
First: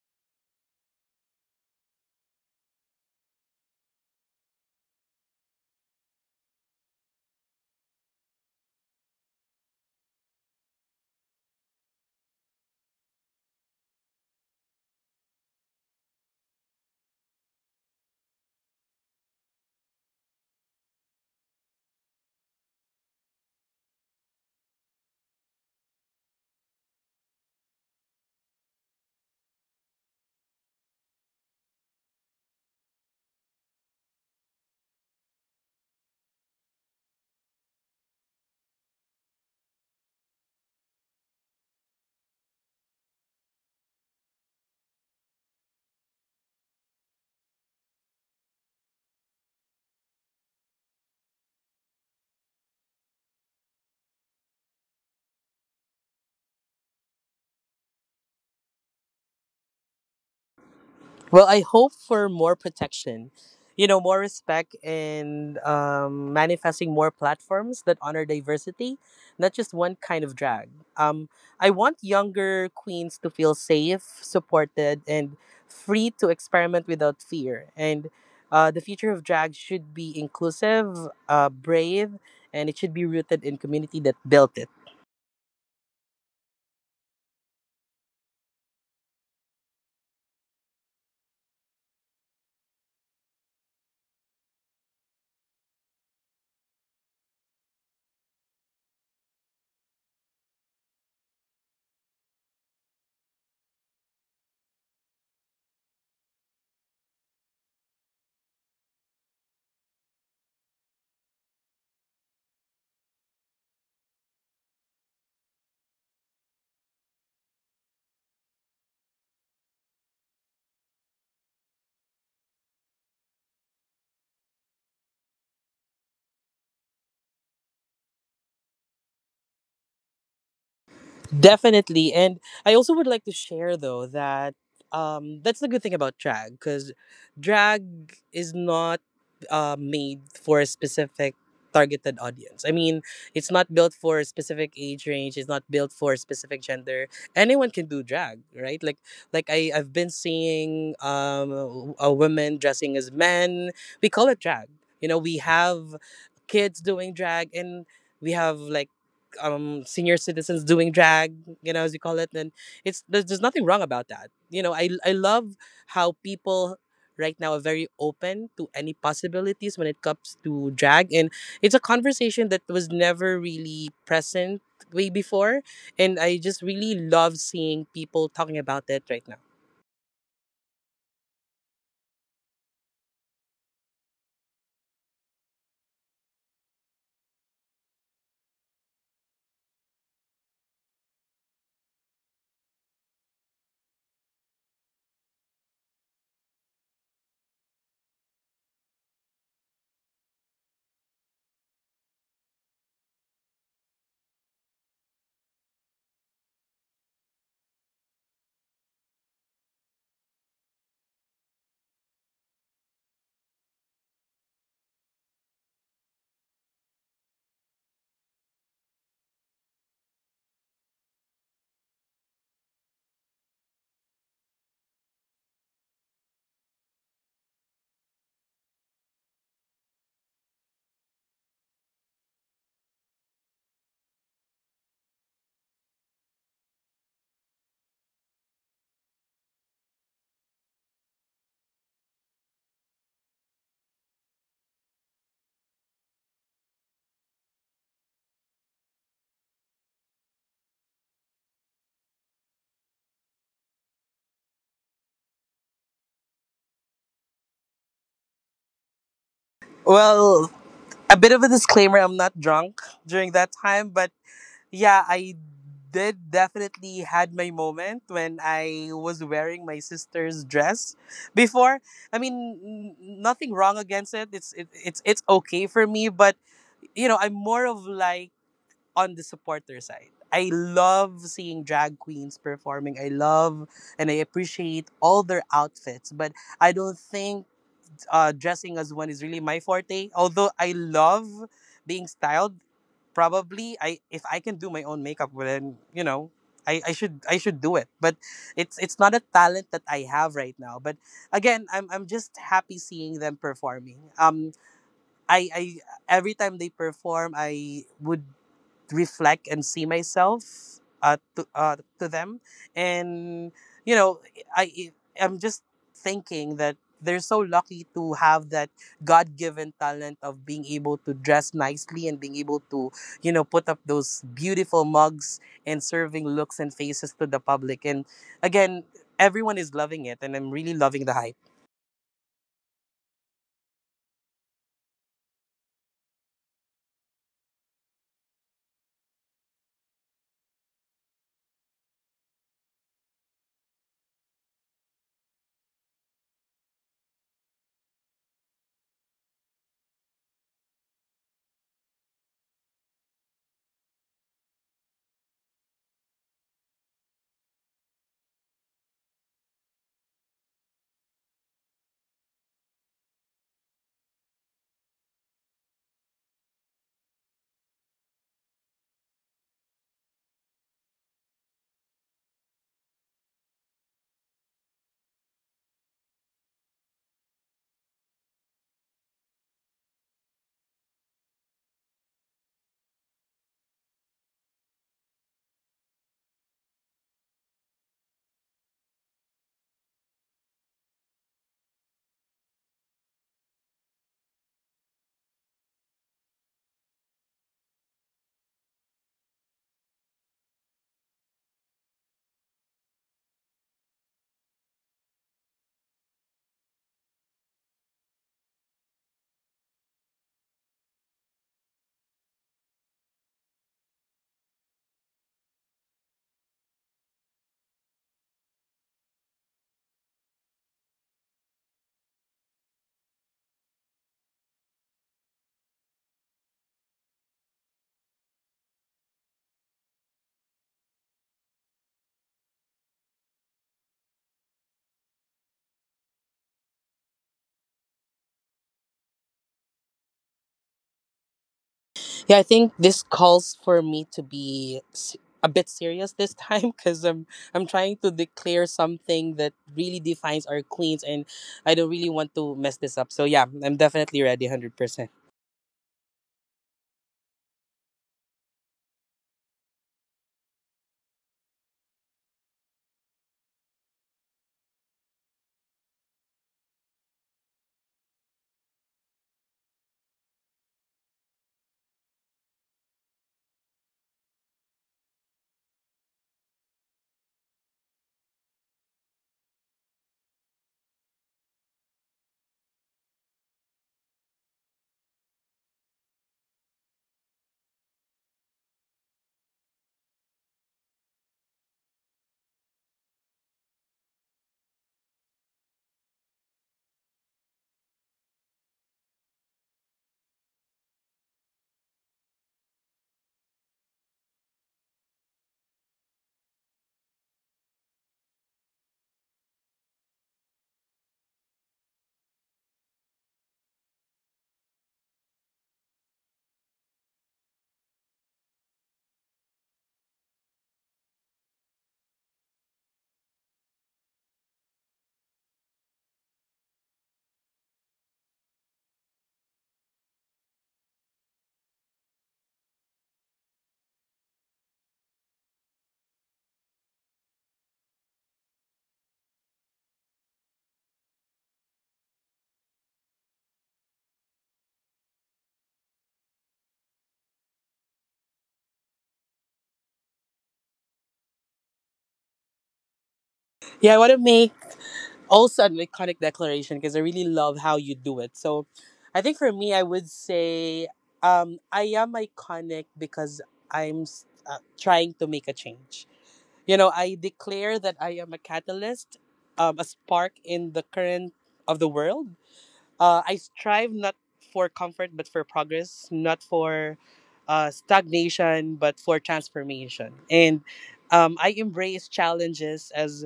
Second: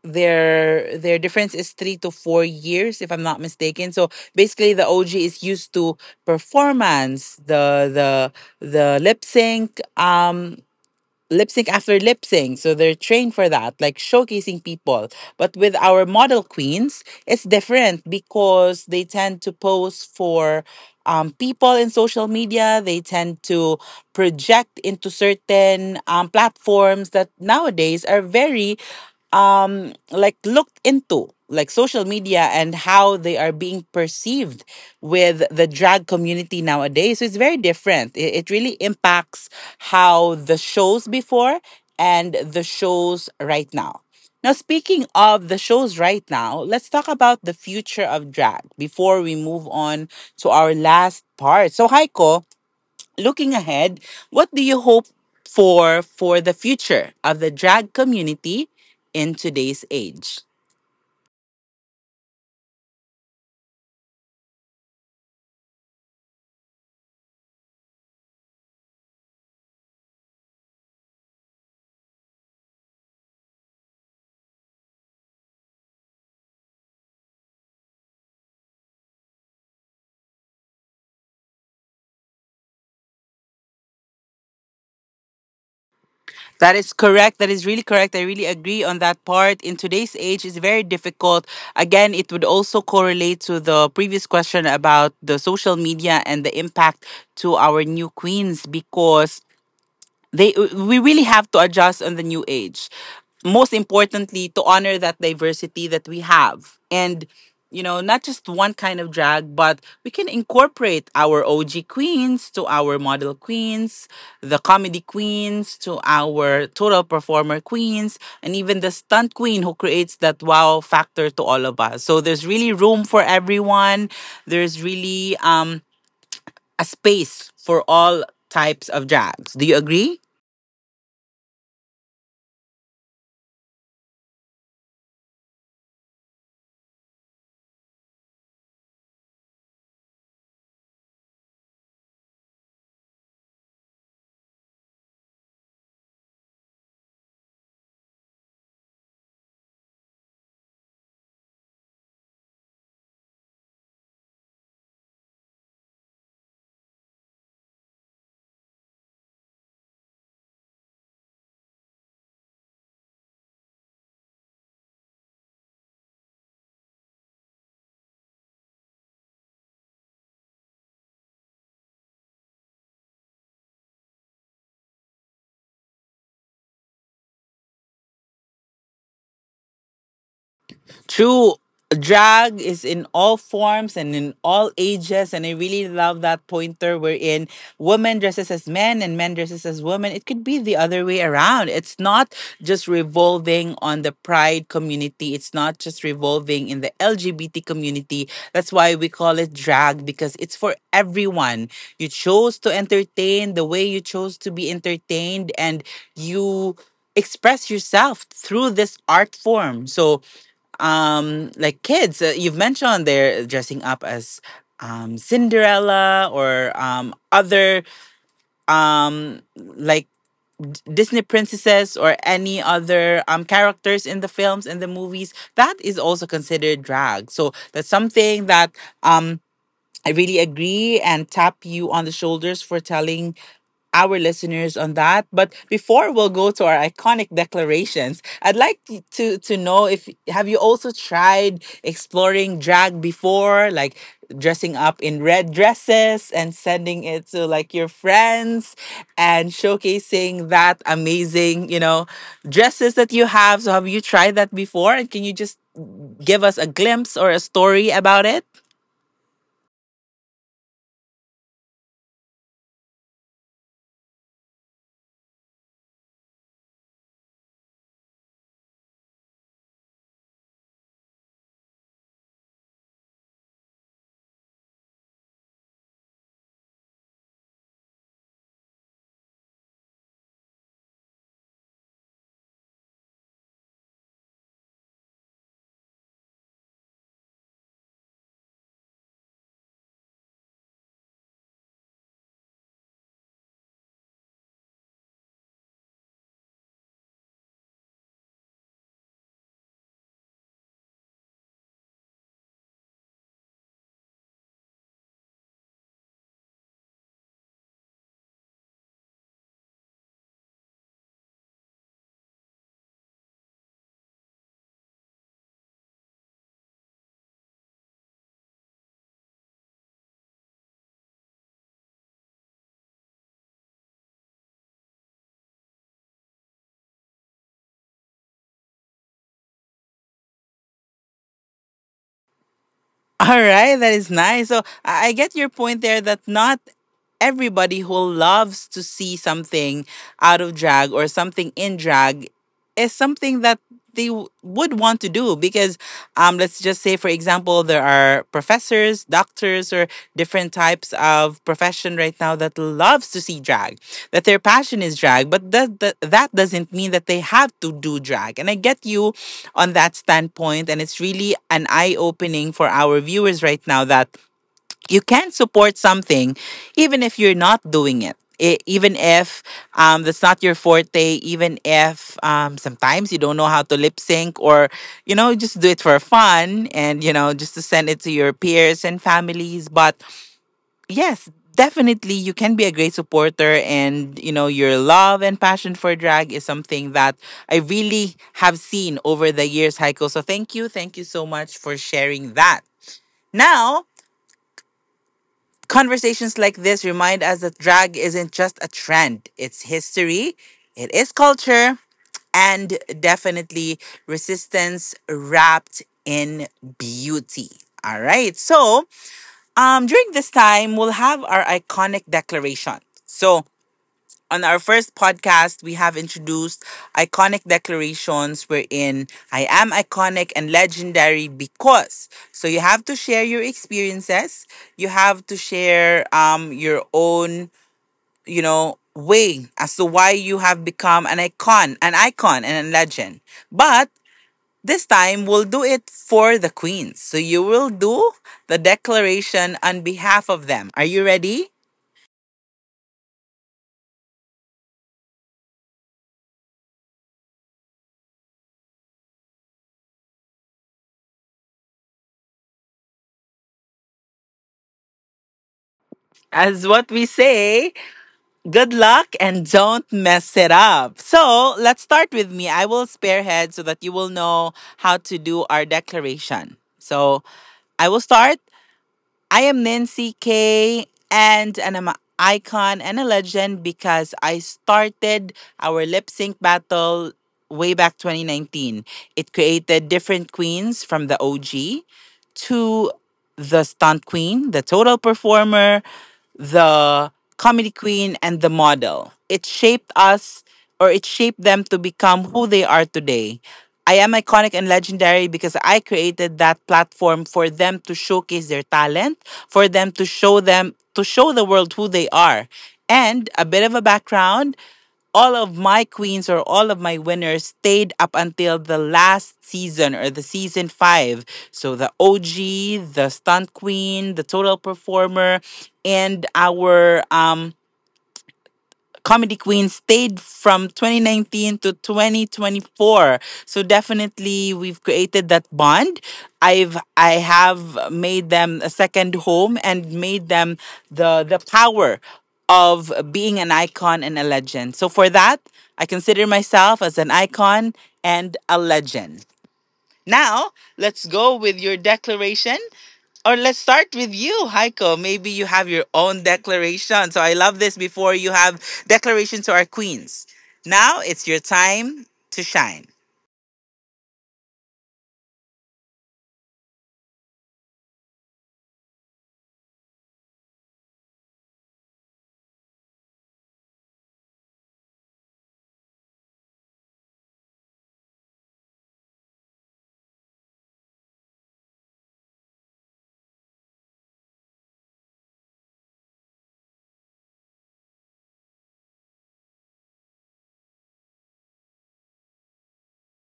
Speaker 1: their difference is 3 to 4 years, if I'm not mistaken. So basically the OG is used to performance, the lip sync, lip sync after lip sync, so they're trained for that, like showcasing people. But with our model queens it's different, because they tend to pose for people in social media. They tend to project into certain platforms that nowadays are very like looked into, like social media, and how they are being perceived with the drag community nowadays. So it's very different, it really impacts how the shows before and the shows right now. Now, speaking of the shows right now, let's talk about the future of drag before we move on to our last part. So, Heiko, looking ahead, what do you hope for the future of the drag community in today's age?
Speaker 2: Well, I hope for more protection, you know, more respect and, manifesting more platforms that honor diversity, not just one kind of drag. Um, I want younger queens to feel safe, supported, and free to experiment without fear. And the future of drag should be inclusive, brave, and it should be rooted in community that built it.
Speaker 1: That is correct. That is really correct. I really agree on that part. In today's age, it's very difficult. Again, it would also correlate to the previous question about the social media and the impact to our new queens, because they we really have to adjust on the new age, most importantly to honor that diversity that we have. And you know, not just one kind of drag, but we can incorporate our OG queens to our model queens, the comedy queens to our total performer queens, and even the stunt queen who creates that wow factor to all of us. So there's really room for everyone. There's really, um, a space for all types of drags. Do you agree?
Speaker 2: Definitely. And I also would like to share though that that's the good thing about drag because drag is not made for a specific targeted audience. I mean, it's not built for a specific age range, it's not built for a specific gender. Anyone can do drag, right? Like I I've been seeing a women dressing as men. We call it drag. You know, we have kids doing drag and we have like senior citizens doing drag, you know, as you call it. Then it's there's nothing wrong about that. I love how people right now are very open to any possibilities when it comes to drag, and it's a conversation that was never really present way before, and I just really love seeing people talking about it right now.
Speaker 1: True, drag is in all forms and in all ages, and I really love that pointer wherein women dresses as men and men dresses as women. It could be the other way around. It's not just revolving on the pride community. It's not just revolving in the LGBT community. That's why we call it drag, because it's for everyone. You chose to entertain the way you chose to be entertained, and you express yourself through this art form. So like kids, you've mentioned they're dressing up as Cinderella or other like Disney princesses or any other characters in the films and the movies, that is also considered drag. So that's something that, um, I really agree and tap you on the shoulders for telling our listeners on that. But before we'll go to our iconic declarations, I'd like to know if have you also tried exploring drag before, like dressing up in red dresses and sending it to like your friends and showcasing that amazing, you know, dresses that you have. So have you tried that before, and can you just give us a glimpse or a story about it?
Speaker 2: Well, a bit of a disclaimer, I'm not drunk during that time, but yeah, I did definitely had my moment when I was wearing my sister's dress before. I mean, nothing wrong against it. It's okay for me, but you know, I'm more of like on the supporter side. I love seeing drag queens performing. I love and I appreciate all their outfits, but I don't think dressing as one is really my forte. Although I love being styled, probably I if I can do my own makeup, well, then you know I should do it. But it's not a talent that I have right now. But again, I'm just happy seeing them performing. I Every time they perform, I would reflect and see myself to them, and you know, i I'm just thinking that they're so lucky to have that god-given talent of being able to dress nicely and being able to, you know, put up those beautiful mugs and serving looks and faces to the public. And again, everyone is loving it, and I'm really loving the hype.
Speaker 1: All right, that is nice. So I get your point there, that not everybody who loves to see something out of drag or something in drag is something that they would want to do. Because let's just say, for example, there are professors, doctors, or different types of profession right now that loves to see drag, that their passion is drag, but that doesn't mean that they have to do drag. And I get you on that standpoint, and it's really an eye opening for our viewers right now, that you can support something even if you're not doing it. Even if, that's not your forte, even if, sometimes you don't know how to lip sync, or you know, just do it for fun, and you know, just to send it to your peers and families. But yes, definitely you can be a great supporter, and you know, your love and passion for drag is something that I really have seen over the years, Heiko. So thank you, thank you so much for sharing that. Now, conversations like this remind us that drag isn't just a trend, it's history, it is culture, and definitely resistance wrapped in beauty. All right. So, during this time, we'll have our iconic declaration. So, on our first podcast, we have introduced iconic declarations wherein, I am iconic and legendary because. So you have to share your experiences. You have to share your own, you know, way as to why you have become an icon and a legend. But this time we'll do it for the queens. So you will do the declaration on behalf of them. Are you ready?
Speaker 2: Yeah, I think this calls for me to be a bit serious this time because I'm trying to declare something that really defines our queens, and I don't really want to mess this up. So yeah, I'm definitely ready, 100%.
Speaker 1: As what we say, good luck and don't mess it up. So let's start with me. I will spearhead so that you will know how to do our declaration. So I will start. I am Nancy K, and I'm an icon and a legend because I started our lip sync battle way back 2019. It created different queens, from the OG to the stunt queen, the total performer, the comedy queen, and the model. It shaped us, or it shaped them to become who they are today. I am iconic and legendary because I created that platform for them to showcase their talent, for them to show the world who they are. And a bit of a background, all of my queens, or all of my winners, stayed up until the last season, or the season 5. So the OG, the stunt queen, the total performer, and our Comedy Queen stayed from 2019 to 2024. So definitely we've created that bond. I have made them a second home, and made them the power of being an icon and a legend. So for that, I consider myself as an icon and a legend. Now, let's go with your declaration, or let's start with you, Heiko. Maybe you have your own declaration. So I love this before, you have declaration to our queens. Now it's your time to shine.
Speaker 2: Yeah, I want to make also an iconic declaration because I really love how you do it. So I think for me, I would say I am iconic because I'm trying to make a change. You know, I declare that I am a catalyst, a spark in the current of the world. I strive not for comfort, but for progress, not for stagnation, but for transformation. And I embrace challenges as,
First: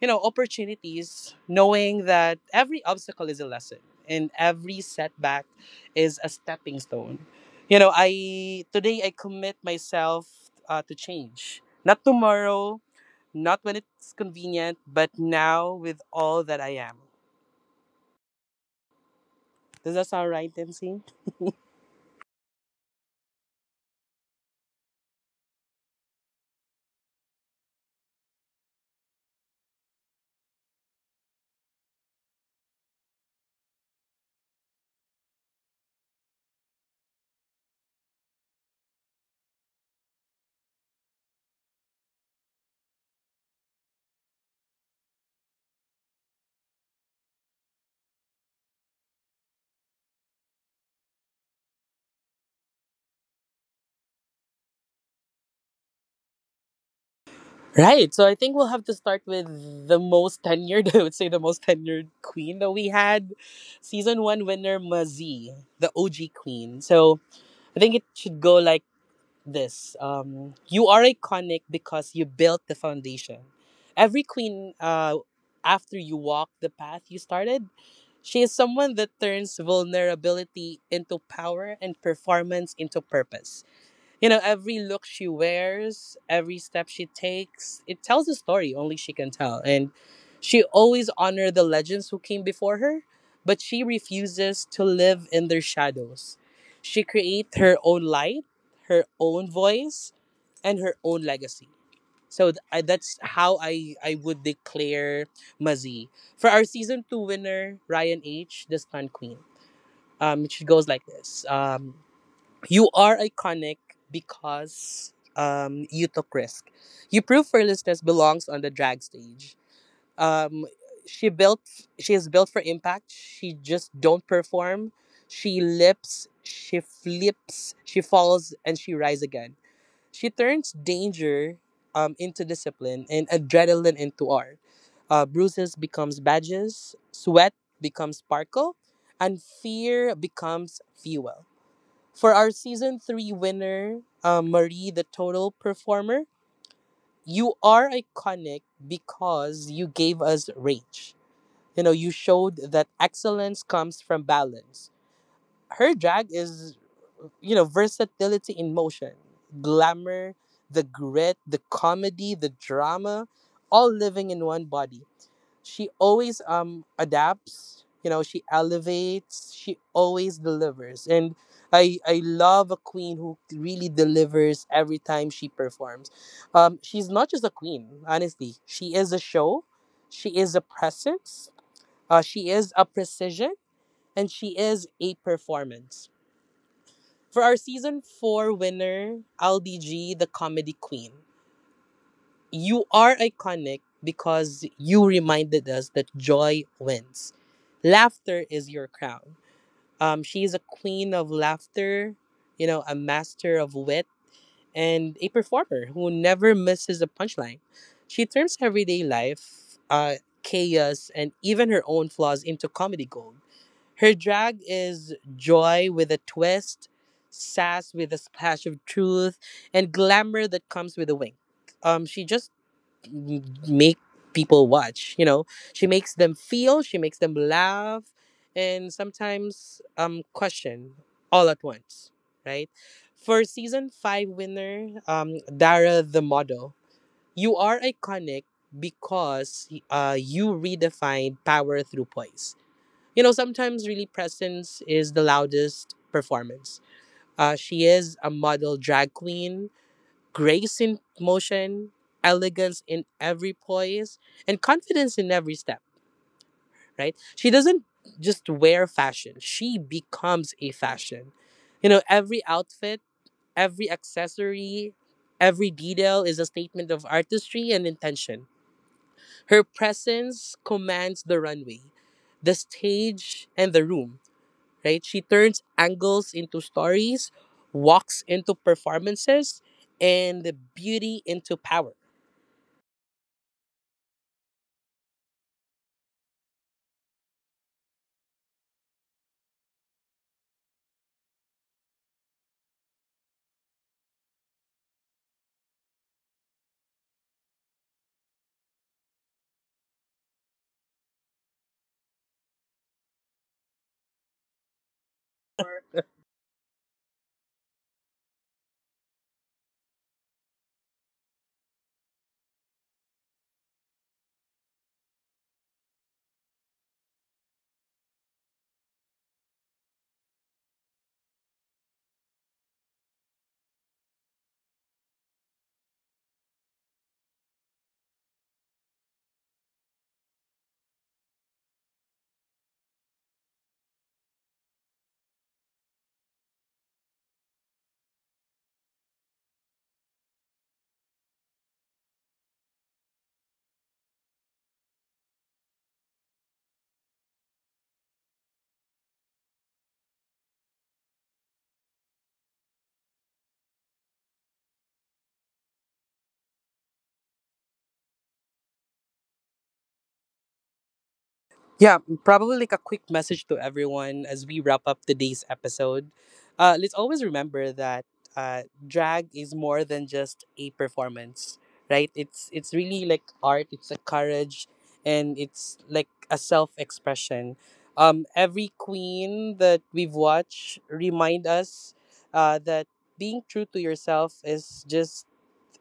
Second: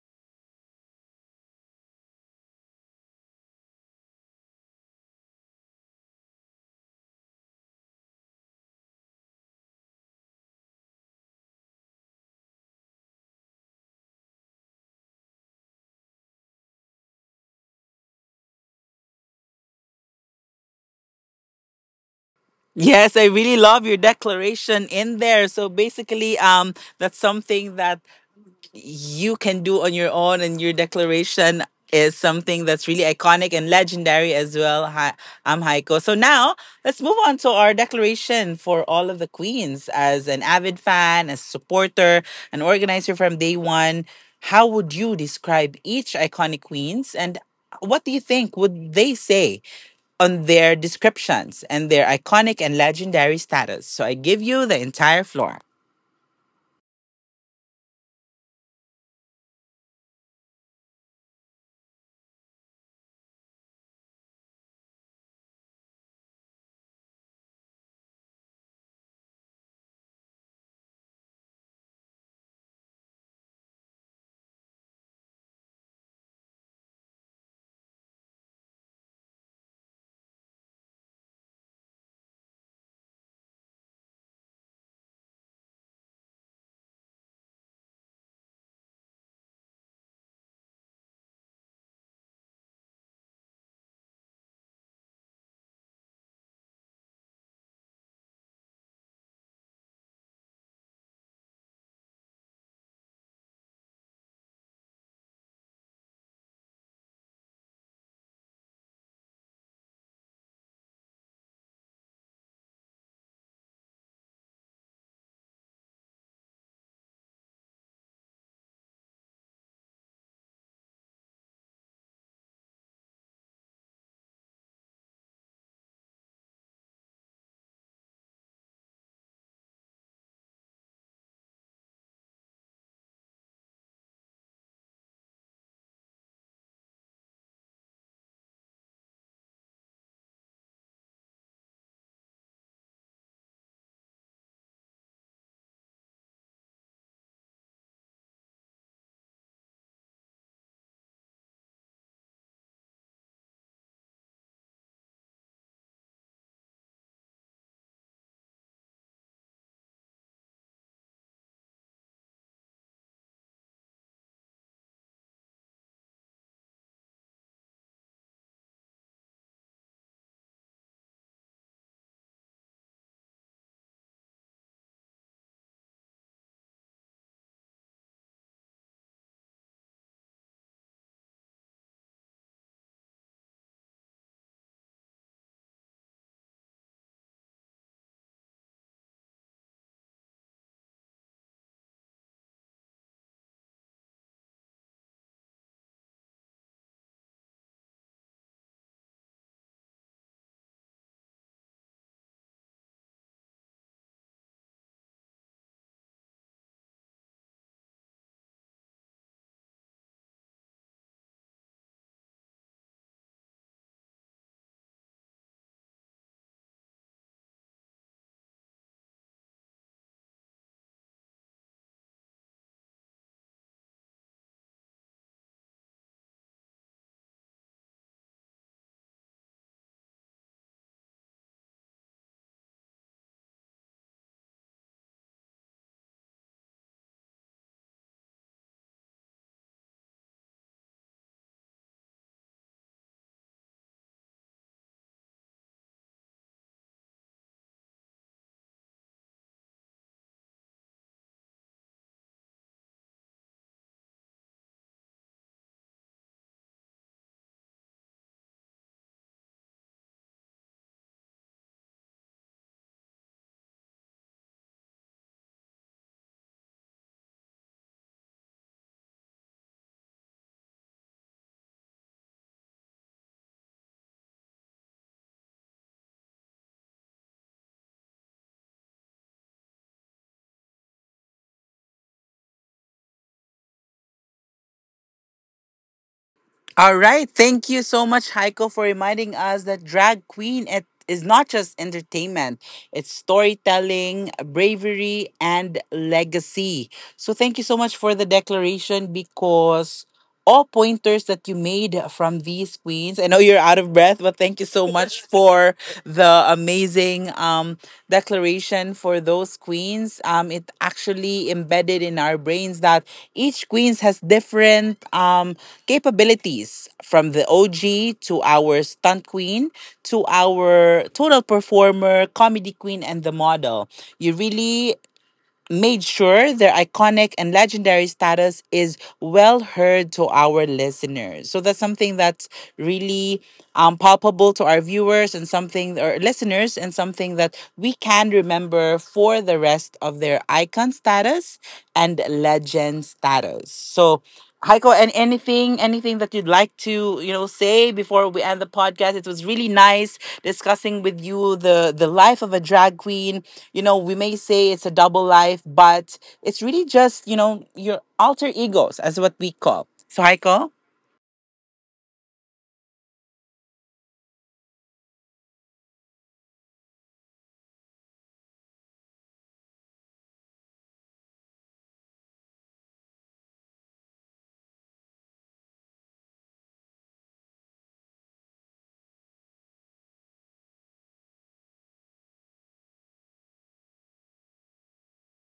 Speaker 2: you know, opportunities, knowing that every obstacle is a lesson and every setback is a stepping stone. You know, I today I commit myself to change. Not tomorrow, not when it's convenient, but now with all that I am. Does that sound right, Nancy?
Speaker 1: Yes, I really love your declaration in there. So basically, that's something that you can do on your own, and your declaration is something that's really iconic and legendary as well. Hi, I'm Heiko. So now let's move on to our declaration for all of the queens. As an avid fan, as supporter, an organizer from day one, how would you describe each iconic queens, and what do you think would they say on their descriptions and their iconic and legendary status? So I give you the entire floor.
Speaker 2: Right. So I think we'll have to start with the most tenured, I would say the most tenured queen that we had. Season one winner, Mazie, the OG queen. So I think it should go like this. You are iconic because you built the foundation. Every queen, after you walk the path you started, she is someone that turns vulnerability into power and performance into purpose. You know, every look she wears, every step she takes, it tells a story only she can tell. And she always honors the legends who came before her, but she refuses to live in their shadows. She creates her own light, her own voice, and her own legacy. So that's how I would declare Mazie. For our season two winner, Ryan H., the Stunt Queen, she goes like this. You are iconic because you took risk. You prove fearlessness belongs on the drag stage. Um, she built. She is built for impact. She just don't perform. She lips. She flips. She falls and she rise again. She turns danger into discipline and adrenaline into art. Bruises becomes badges. Sweat becomes sparkle, and fear becomes fuel for our season three winner, Marie, the total performer. You are iconic because you gave us rage. You know, you showed that excellence comes from balance. Her drag is, you know, versatility in motion, glamour, the grit, the comedy, the drama, all living in one body. She always adapts, you know, she elevates, she always delivers. And I love a queen who really delivers every time she performs. She's not just a queen, honestly, she is a show, she is a presence, she is a precision, and she is a performance. For our season 4 winner Aldi G, the comedy queen, you are iconic because you reminded us that joy wins. Laughter is your crown. She is a queen of laughter, you know, a master of wit, and a performer who never misses a punchline. She turns everyday life, chaos, and even her own flaws into comedy gold. Her drag is joy with a twist, sass with a splash of truth, and glamour that comes with a wink. She just make people watch, you know, she makes them feel, she makes them laugh, and sometimes question all at once, right? For season 5 winner, Dara, the model, you are iconic because you redefined power through poise. You know, sometimes really presence is the loudest performance. She is a model drag queen, grace in motion, elegance in every poise, and confidence in every step, right? She doesn't just wear fashion, she becomes a fashion. You know, every outfit, every accessory, every detail is a statement of artistry and intention. Her presence commands the runway, the stage, and the room, right? She turns angles into stories, walks into performances, and the beauty into power.
Speaker 1: All right. Thank you so much, Heiko, for reminding us that drag queen, it is not just entertainment, it's storytelling, bravery, and legacy. So thank you so much for the declaration, because all pointers that you made from these queens. I know you're out of breath, but thank you so much for the amazing declaration for those queens. It actually embedded in our brains that each queens has different capabilities from the OG to our stunt queen to our total performer, comedy queen, and the model. You really made sure their iconic and legendary status is well heard to our listeners. So that's something that's really palpable to our viewers and something, or listeners, and something that we can remember for the rest of their icon status and legend status. So Heiko, anything that you'd like to say before we end the podcast. It was really nice discussing with you the life of a drag queen. You know, we may say it's a double life, but it's really just, you know, your alter egos, as what we call. So, Heiko,
Speaker 2: Yeah, probably like a quick message to everyone as we wrap up today's episode. Let's always remember that drag is more than just a performance, right? It's really like art. It's a courage, and it's like a self expression. Every queen that we've watched remind us that being true to yourself is just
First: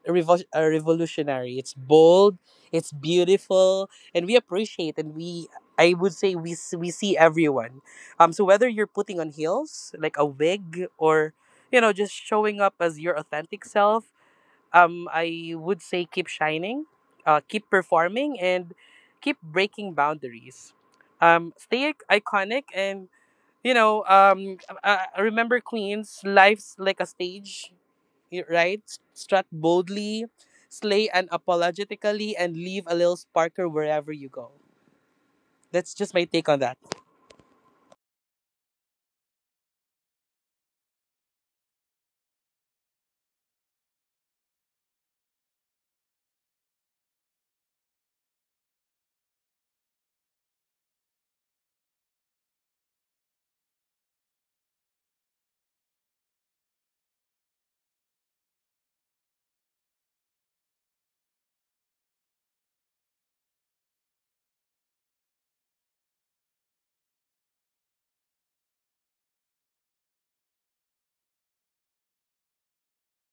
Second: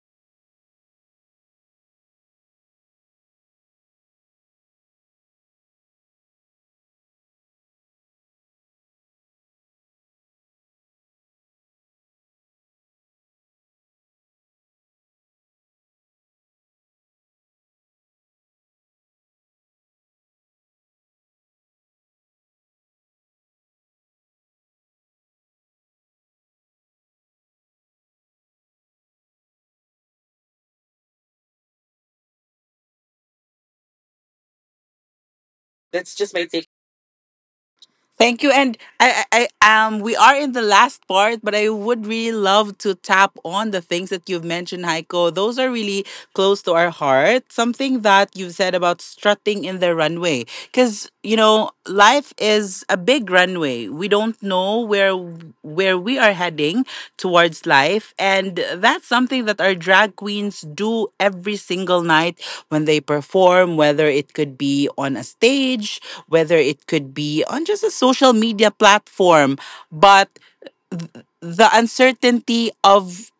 Speaker 2: revolutionary. It's bold, it's beautiful, and we appreciate and we I would say we see everyone. So whether you're putting on heels like a wig or you know just showing up as your authentic self, I would say keep shining, keep performing and keep breaking boundaries. Stay iconic, and you know, I remember Queen's life's like a stage, right? Strut boldly, slay unapologetically, and leave a little sparkler wherever you go. That's just
Speaker 1: that's
Speaker 2: my
Speaker 1: just my
Speaker 2: take on
Speaker 1: take.
Speaker 2: that.
Speaker 1: Thank you. And we are in the last part, but I would really love to tap on the things that you've mentioned, Heiko. Those are really close to our heart. Something that you've said about strutting in the runway. Because, you know, life is a big runway. We don't know where we are heading towards life. And that's something that our drag queens do every single night when they perform, whether it could be on a stage, whether it could be on just a social media platform, but th- the uncertainty of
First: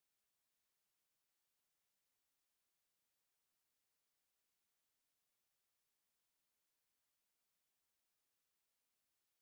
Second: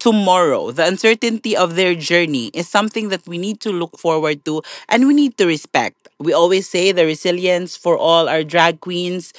Speaker 1: tomorrow, the uncertainty of their journey is something that we need to look forward to and we need to respect. We always say the resilience for all our drag queens.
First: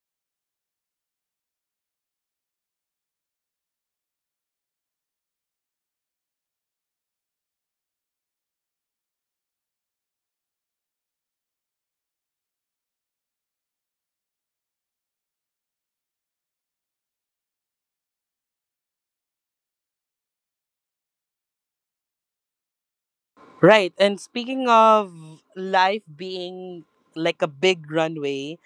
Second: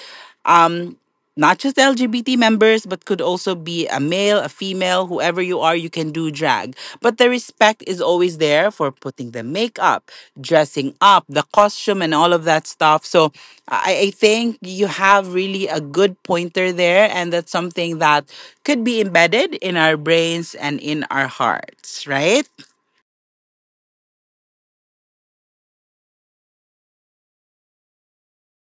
Speaker 1: um Not just LGBT members, but could also be a male, a female, whoever you are, you can do drag. But the respect is always there for putting the makeup, dressing up, the costume, and all of that stuff. So I think you have really a good pointer there, and that's something that could be embedded in our brains and in our hearts, right?
Speaker 2: Right. And speaking of life being like a big runway,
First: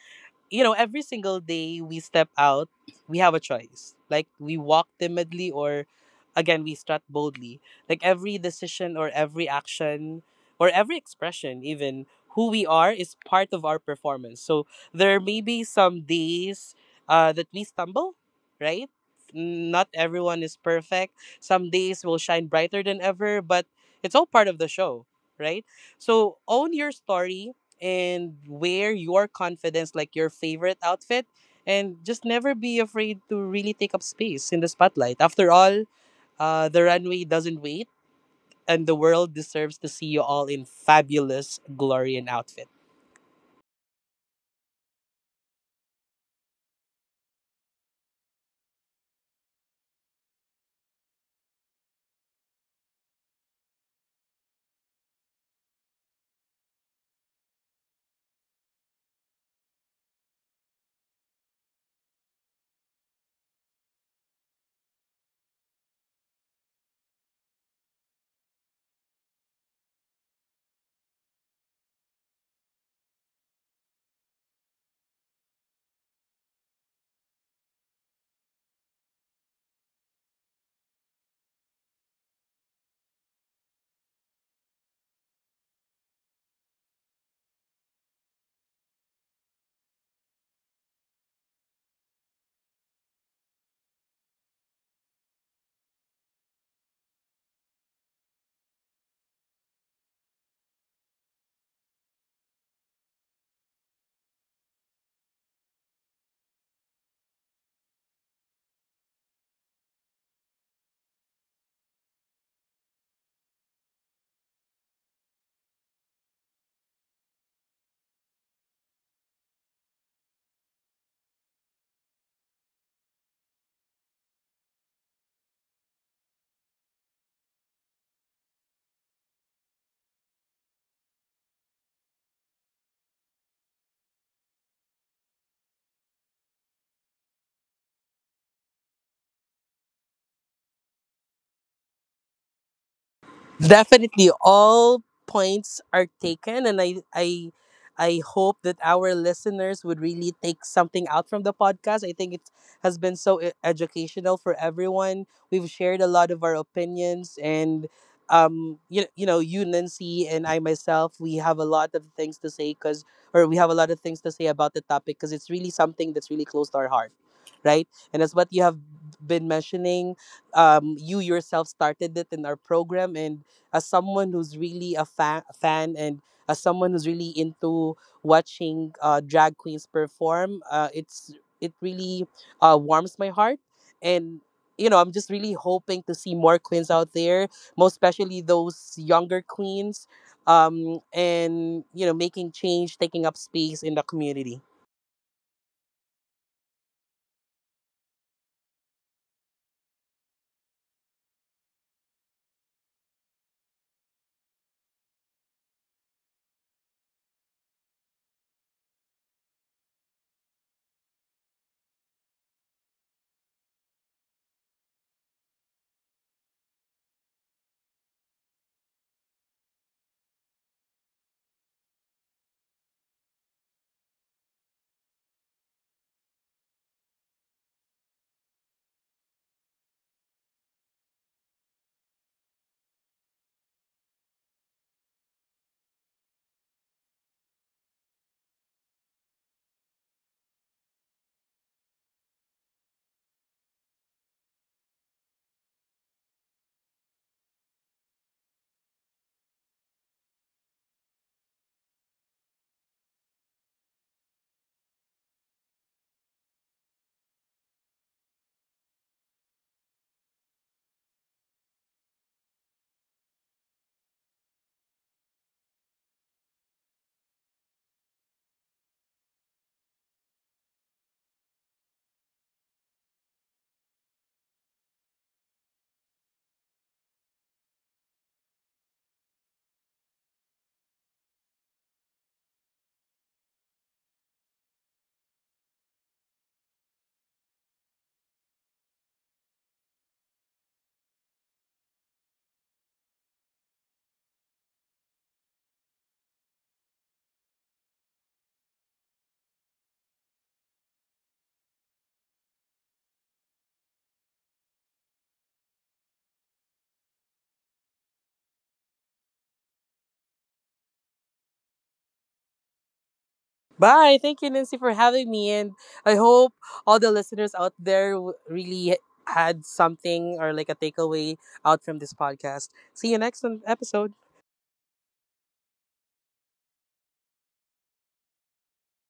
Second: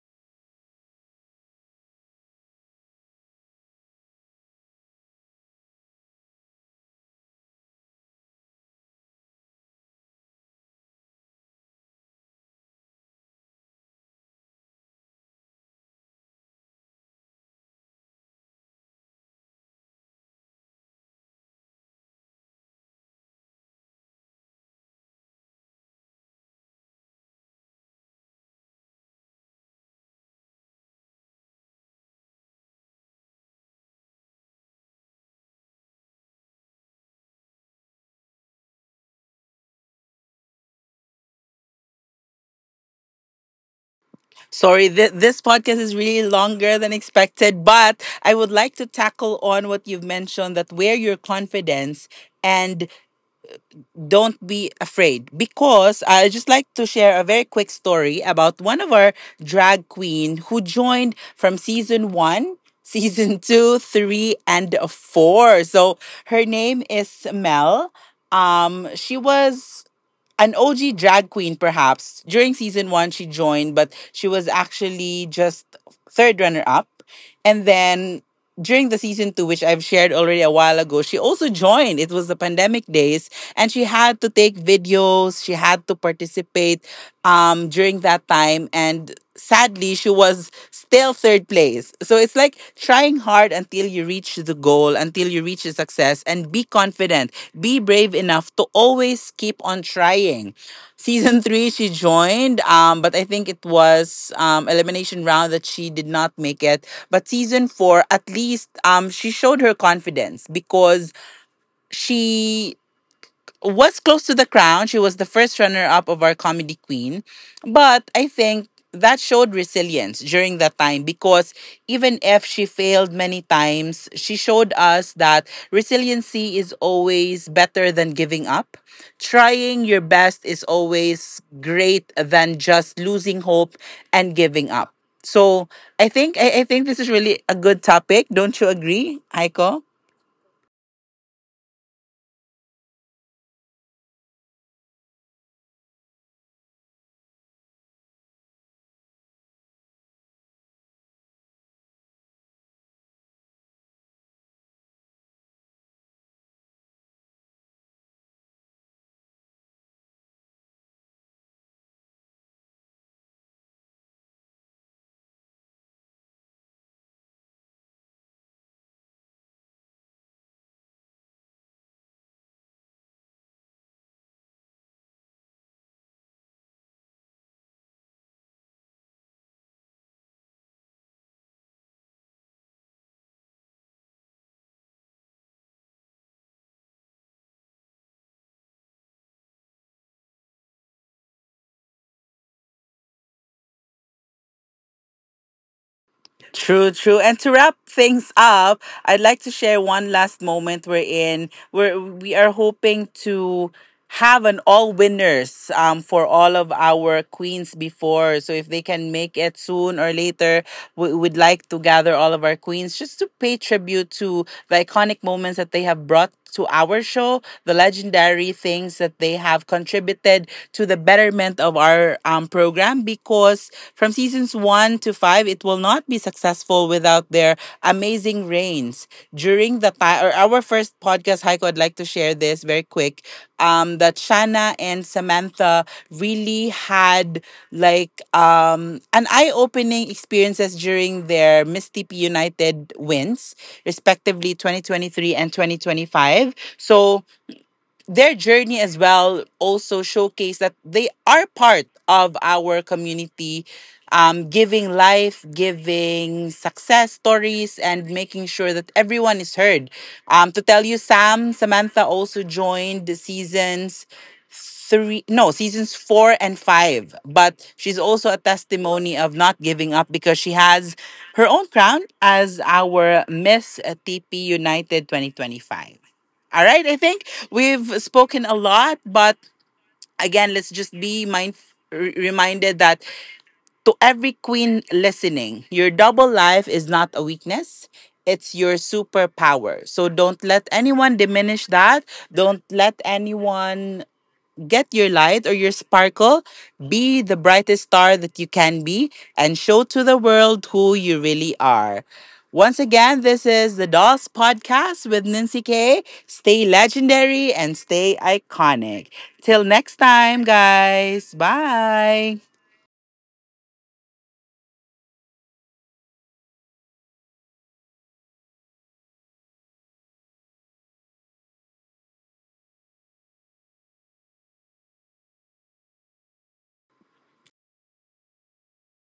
Speaker 2: you know, every single day we step out, we have a choice. Like we walk timidly or again we strut boldly. Like every decision or every action or every expression even who we are is part of our performance. So there may be some days that we stumble, right? Not everyone is perfect. Some days will shine brighter than ever, but it's all part of the show, right? So own your story and wear your confidence like your favorite outfit and just never be afraid to really take up space in the spotlight. After all, the runway doesn't wait and the world deserves to see you all in fabulous glory and outfit.
Speaker 1: Sorry, this podcast is really longer than expected, but I would like to tackle on what you've mentioned that where your confidence and don't be afraid, because I just like to share a very quick story about one of our drag queen who joined from season 1, season 2, 3 and 4. So her name is Mel. She was an OG drag queen, perhaps. During season 1, she joined, but she was actually just third runner up. And then during the season 2, which I've shared already a while ago, she also joined. It was the pandemic days, and she had to take videos, she had to participate during that time, and sadly she was still third place. So it's like trying hard until you reach the goal, until you reach the success, and be confident, be brave enough to always keep on trying. Season three she joined, but I think it was elimination round that she did not make it. But season 4, at least, she showed her confidence because she was close to the crown. She was the first runner up of our comedy queen. But I think that showed resilience during that time because even if she failed many times, she showed us that resiliency is always better than giving up. Trying your best is always great than just losing hope and giving up. So I think this is really a good topic. Don't you agree, Aiko?
Speaker 2: Definitely, all points are taken, and I hope that our listeners would really take something out from the podcast. I think it has been so educational for everyone. We've shared a lot of our opinions, and you know, you Nancy and I myself, we have a lot of things to say because, or we have a lot of things to say about the topic because it's really something that's really close to our heart, right? And as what you have been mentioning, you yourself started it in our program, and as someone who's really a fan, and as someone who's really into watching drag queens perform, it's it really warms my heart. And you know, I'm just really hoping to see more queens out there, most especially those younger queens, and you know, making change, taking up space in the community.
Speaker 1: True, true. And to wrap things up, I'd like to share one last moment we're in where we are hoping to have an all winners for all of our queens before. So if they can make it soon or later, we would like to gather all of our queens just to pay tribute to the iconic moments that they have brought to our show, the legendary things that they have contributed to the betterment of our program. Because from seasons 1 to 5, it will not be successful without their amazing reigns. During the time, or our first podcast, Heiko, I'd like to share this very quick. That Shanna and Samantha really had like um an eye-opening experiences during their Miss TP United wins, respectively 2023 and 2025. So their journey as well also showcase that they are part of our community, giving life, giving success stories, and making sure that everyone is heard. To tell you, Samantha also joined the seasons 3, no, seasons 4 and 5, but she's also a testimony of not giving up because she has her own crown as our Miss TP United 2025. All right, I think we've spoken a lot, but again, let's just be reminded that to every queen listening, your double life is not a weakness, it's your superpower. So don't let anyone diminish that, don't let anyone get your light or your sparkle. Be the brightest star that you can be and show to the world who you really are. Once again, this is the Dolls Podcast with Nancy K. Stay legendary and stay iconic. Till next time, guys. Bye.
Speaker 2: Bye. Thank you, Nancy, for having me. And I hope all the listeners out there really had something or like a takeaway out from this podcast. See you next episode.